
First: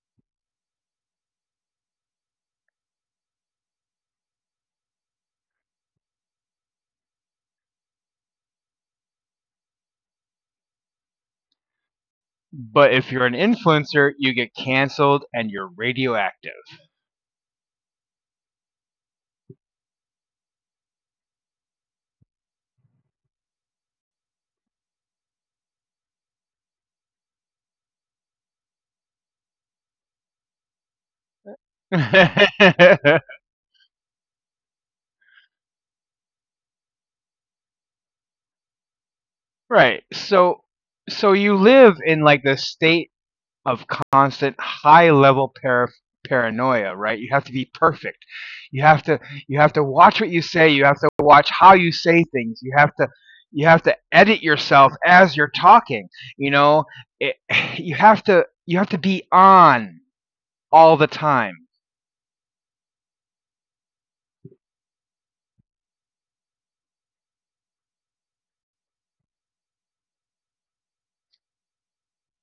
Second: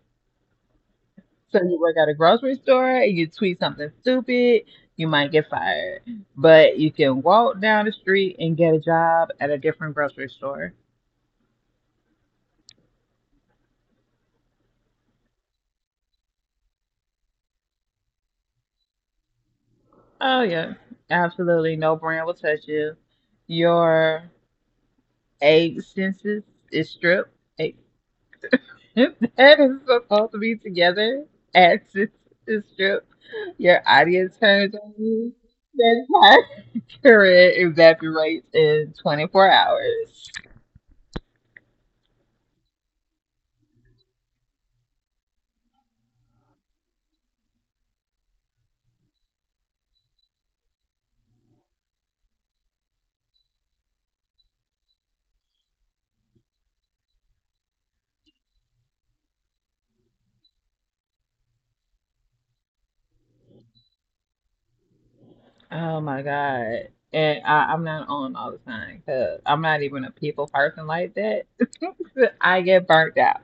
Speaker 2: So you work at a grocery store and you tweet something stupid, you might get fired. But you can walk down the street and get a job at a different grocery store.
Speaker 1: But if you're an influencer, you get canceled and you're radioactive.
Speaker 2: Oh yeah, absolutely. No brand will touch you. Your egg census is stripped. Egg- that is supposed to be together. Ad census is stripped. Your audience turns on you. That's how accurate evaporates in 24 hours.
Speaker 1: Right. So so you live in like the state of constant high level paranoia, right? You have to be perfect. You have to you have to watch what you say, you have to watch how you say things. You have to edit yourself as you're talking, you know? It, you have to be on all the time.
Speaker 2: Oh my God. And I'm not on all the time because I'm not even a people person like that. I get burnt out.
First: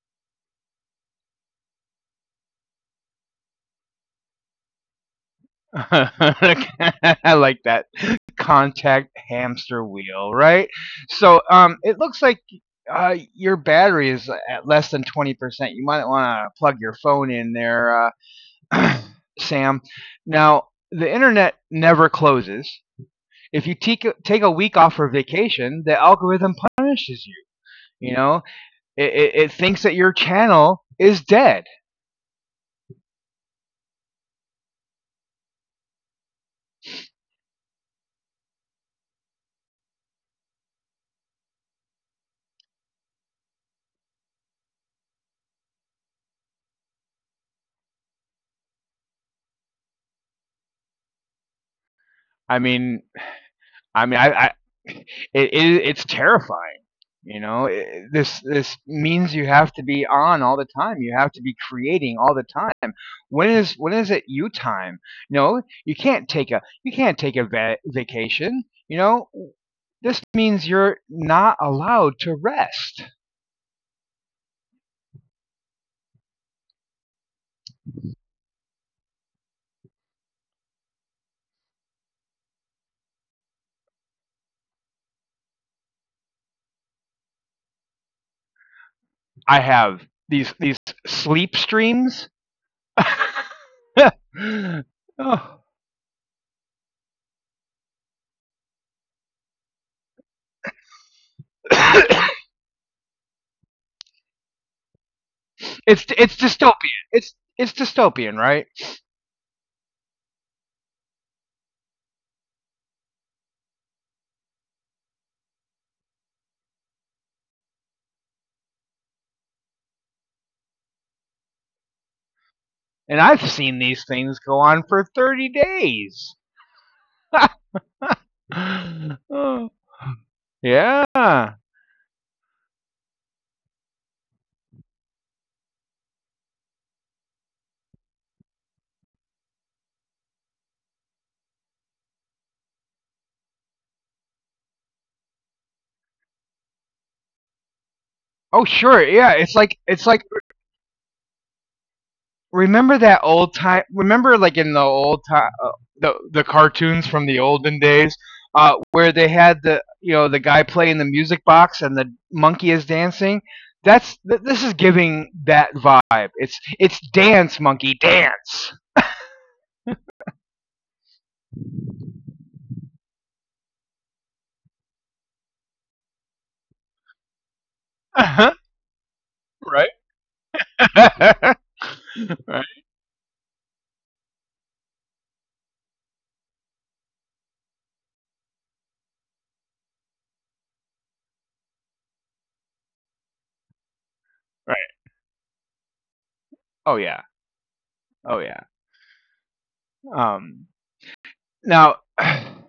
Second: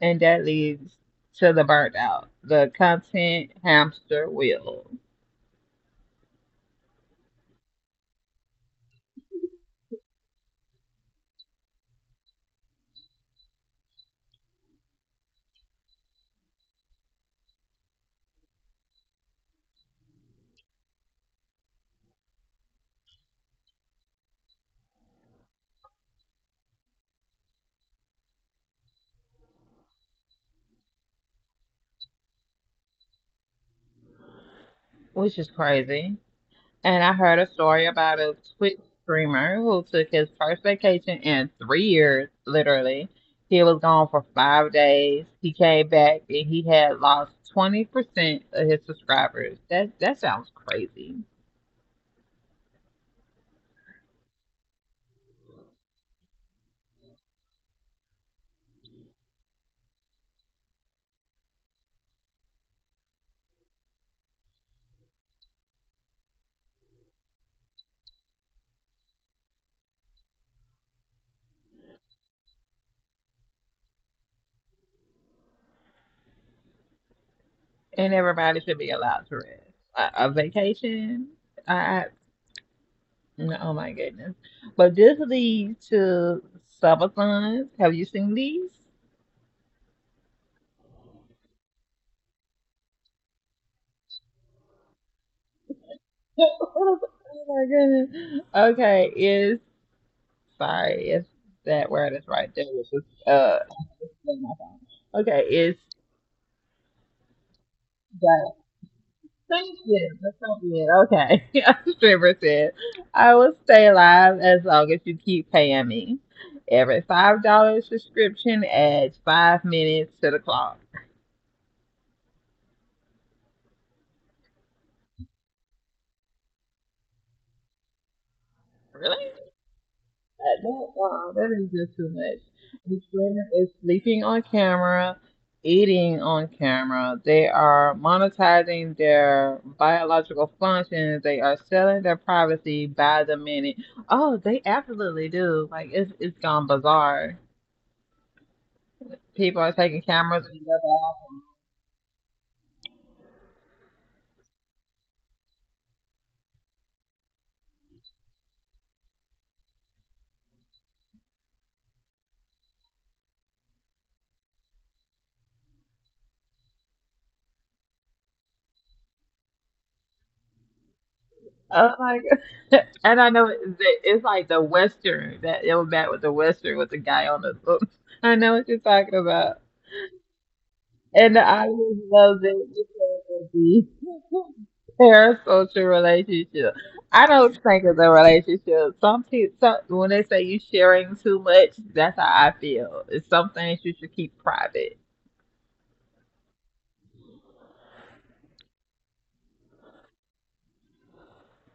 Speaker 2: And that leads to the burnt out, the content hamster wheel,
Speaker 1: I like that contact hamster wheel, right? So it looks like your battery is at less than 20%. You might want to plug your phone in there, uh, Sam. Now, the internet never closes. If you take a week off for vacation, the algorithm punishes you. You know, it thinks that your channel is dead.
Speaker 2: which is crazy. And I heard a story about a Twitch streamer who took his first vacation in 3 years, literally. He was gone for 5 days. He came back and he had lost 20% of his subscribers. That that sounds crazy.
Speaker 1: I mean, I mean, I it, it it's terrifying. You know, it, this means you have to be on all the time. You have to be creating all the time. When is it you time? No, you can't take a vacation. You know, this means you're not allowed to rest.
Speaker 2: And everybody should be allowed to rest. A vacation, I no, oh my goodness. But this leads to subathons. Have you seen these?
Speaker 1: I have these sleep streams. Oh.
Speaker 2: oh my goodness. Okay, it's sorry, it's that word is right there with this uh on my phone.
Speaker 1: It's
Speaker 2: Okay, it's
Speaker 1: dystopian. It's dystopian, right?
Speaker 2: Thank you. That's so good. Okay. As Trevor said, I will stay alive as long as you keep paying me. Every $5 subscription adds 5 minutes to the clock.
Speaker 1: And I've seen these things go on for 30 days. Oh.
Speaker 2: Really?
Speaker 1: Yeah.
Speaker 2: That,
Speaker 1: Oh,
Speaker 2: that, wow, that is just too much. This woman is sleeping on camera, eating on camera. They are monetizing their biological functions. They are selling their privacy by the minute. Oh, they absolutely do. Like it's gone bizarre.
Speaker 1: sure. Yeah, it's like
Speaker 2: People are taking cameras and stuff out.
Speaker 1: remember that old time, remember like in the old time the cartoons from the olden days where they had the you know the guy playing the music box and the monkey is dancing? This is giving that vibe. It's dance monkey dance.
Speaker 2: Oh my god! and I know that it's like the western that it was back with the western with the guy on the
Speaker 1: Right?
Speaker 2: book. I know what you're talking about,
Speaker 1: Right,
Speaker 2: and the audience loves it because of the parasocial relationship. I don't think it's a relationship. Some people, some, when they say you sharing too much, that's how I feel. It's some
Speaker 1: right.
Speaker 2: things you should keep private.
Speaker 1: Oh yeah. Oh yeah. Um, now,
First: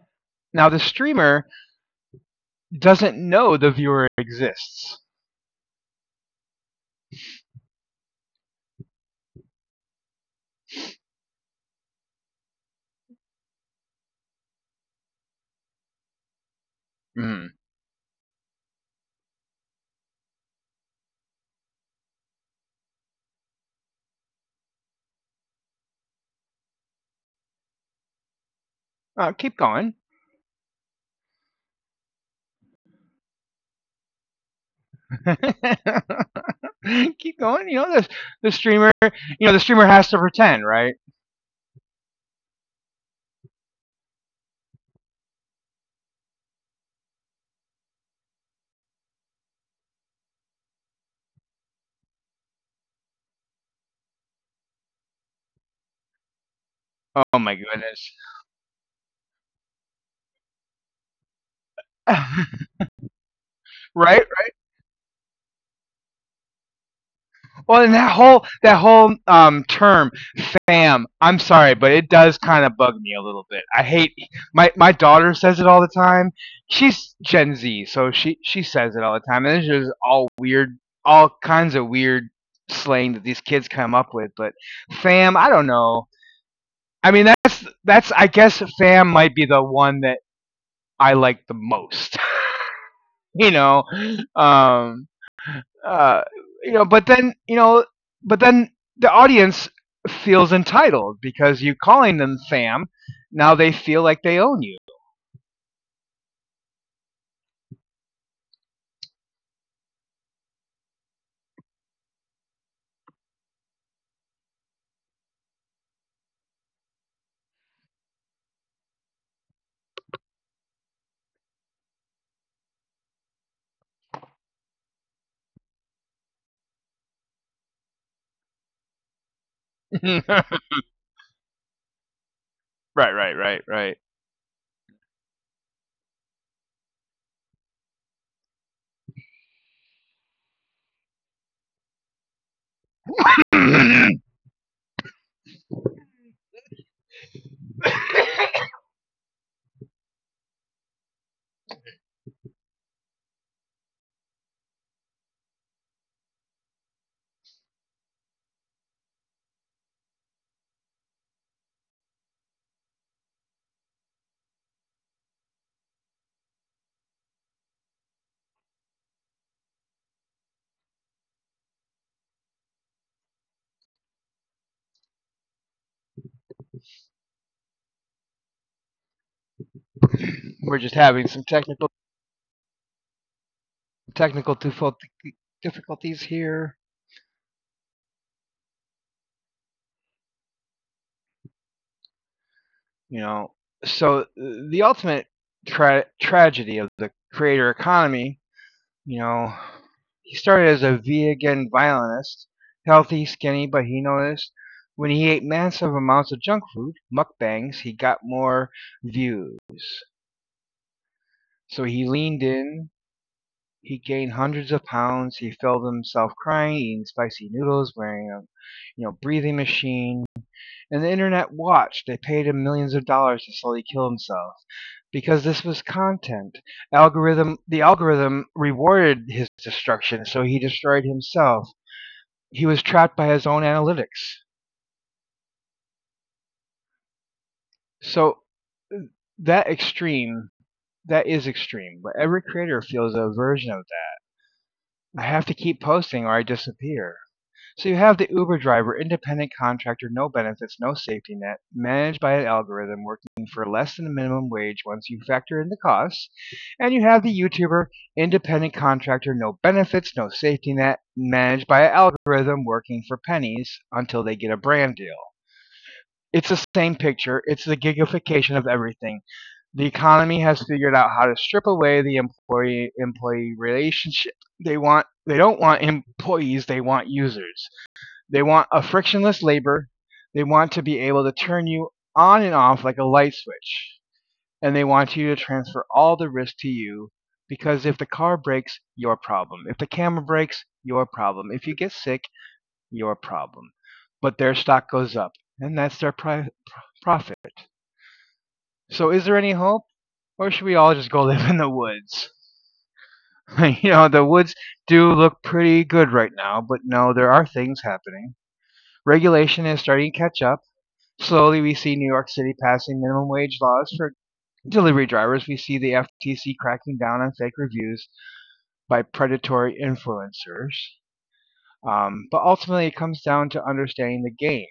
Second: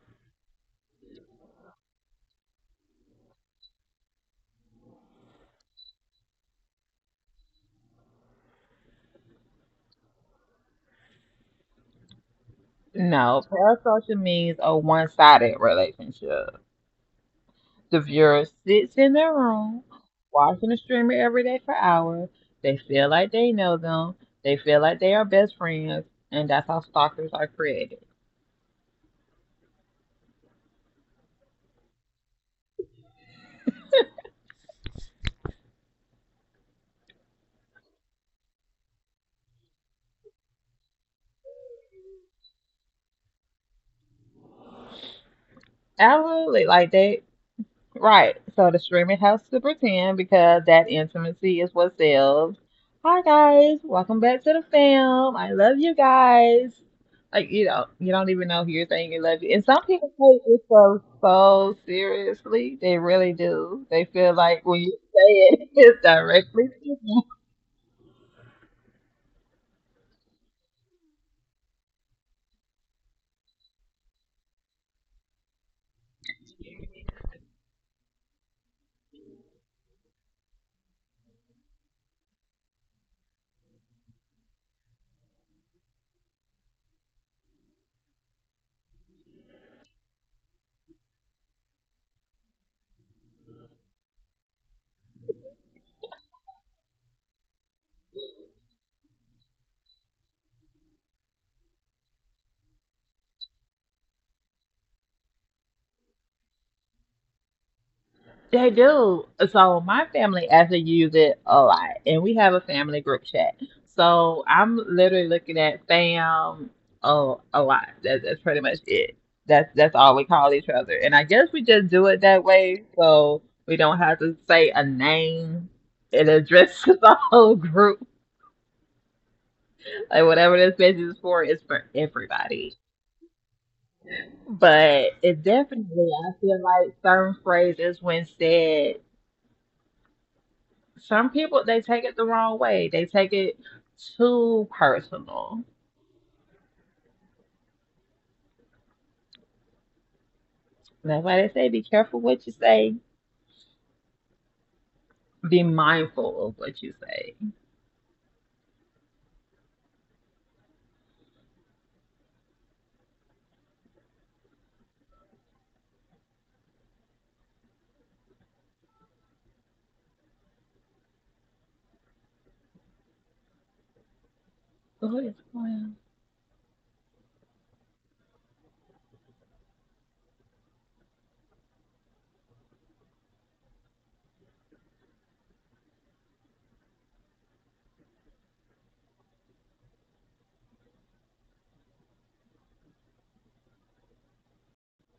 Speaker 1: now the streamer doesn't know the viewer exists.
Speaker 2: No, parasocial means a one-sided relationship.
Speaker 1: Mm.
Speaker 2: The viewer sits in their room, watching the streamer every day for hours. They feel like they know them. They feel like they are best friends, and that's how stalkers are created.
Speaker 1: Keep going. Keep going. You know the streamer has to pretend, right?
Speaker 2: Absolutely, like they Right. So the streamer has to pretend because that intimacy is what sells. Hi guys, welcome back to the fam. I love you guys. Like
Speaker 1: Oh
Speaker 2: you
Speaker 1: my
Speaker 2: know, you
Speaker 1: goodness.
Speaker 2: don't even know who you're saying you love you. And some people take it so so seriously. They really do. They feel
Speaker 1: Right?
Speaker 2: like when you say it, it's directly. To them.
Speaker 1: Well, and that whole term. Ma'am, I'm sorry, but it does kind of bug me a little bit. I hate my daughter says it all the time. She's Gen Z, so she says it all the time, and it's just all weird, all kinds of weird slang that these kids come up with. But fam, I don't know. I mean, that's I guess fam might be the one that I like the most. You know, um, uh, you know, but then the audience feels entitled because you calling them Sam. Now they feel like they own you.
Speaker 2: They do. So my family actually use it a lot, and we have a family group chat. So I'm literally looking at fam a lot. That's pretty much it. That's all we call each other, and I guess we just do it that way so we don't have to say a name. It addresses the whole group. Like whatever
Speaker 1: Right,
Speaker 2: this message is for, it's for everybody.
Speaker 1: right, right, right.
Speaker 2: But it definitely, I feel like certain phrases when said Some people they take it the wrong way. They take it too personal. That's why they say be careful what you say. Be mindful of what you say. Go ahead.
Speaker 1: We're just having some technical difficulties here. You know, so the ultimate tragedy of the creator economy. You know, he started as a vegan violinist, healthy, skinny, but he noticed when he ate massive amounts of junk food, mukbangs, he got more views. So he leaned in, he gained hundreds of pounds, he filmed himself crying, eating spicy noodles, wearing a you know breathing machine, and the internet watched. They paid him millions of dollars to slowly kill himself because this was content. Algorithm the algorithm rewarded his destruction, so he destroyed himself. He was trapped by his own analytics. So that extreme that is extreme, but every creator feels a version of that. I have to keep posting or I disappear. So you have the Uber driver, independent contractor, no benefits, no safety net, managed by an algorithm working for less than the minimum wage once you factor in the costs. And you have the YouTuber, independent contractor, no benefits, no safety net, managed by an algorithm working for pennies until they get a brand deal. It's the same picture. It's the gigification of everything. The economy has figured out how to strip away the employee relationship. They don't want employees, they want users. They want a frictionless labor. They want to be able to turn you on and off like a light switch. And they want you to transfer all the risk to you because if the car breaks, your problem. If the camera breaks, your problem. If you get sick, your problem. But their stock goes up, and that's their profit. So is there any hope? Or should we all just go live in the woods? The woods do look pretty good right now, but no, there are things happening. Regulation is starting to catch up. Slowly, we see New York City passing minimum wage laws for delivery drivers. We see the FTC cracking down on fake reviews by predatory influencers. But ultimately, it comes down to understanding the game.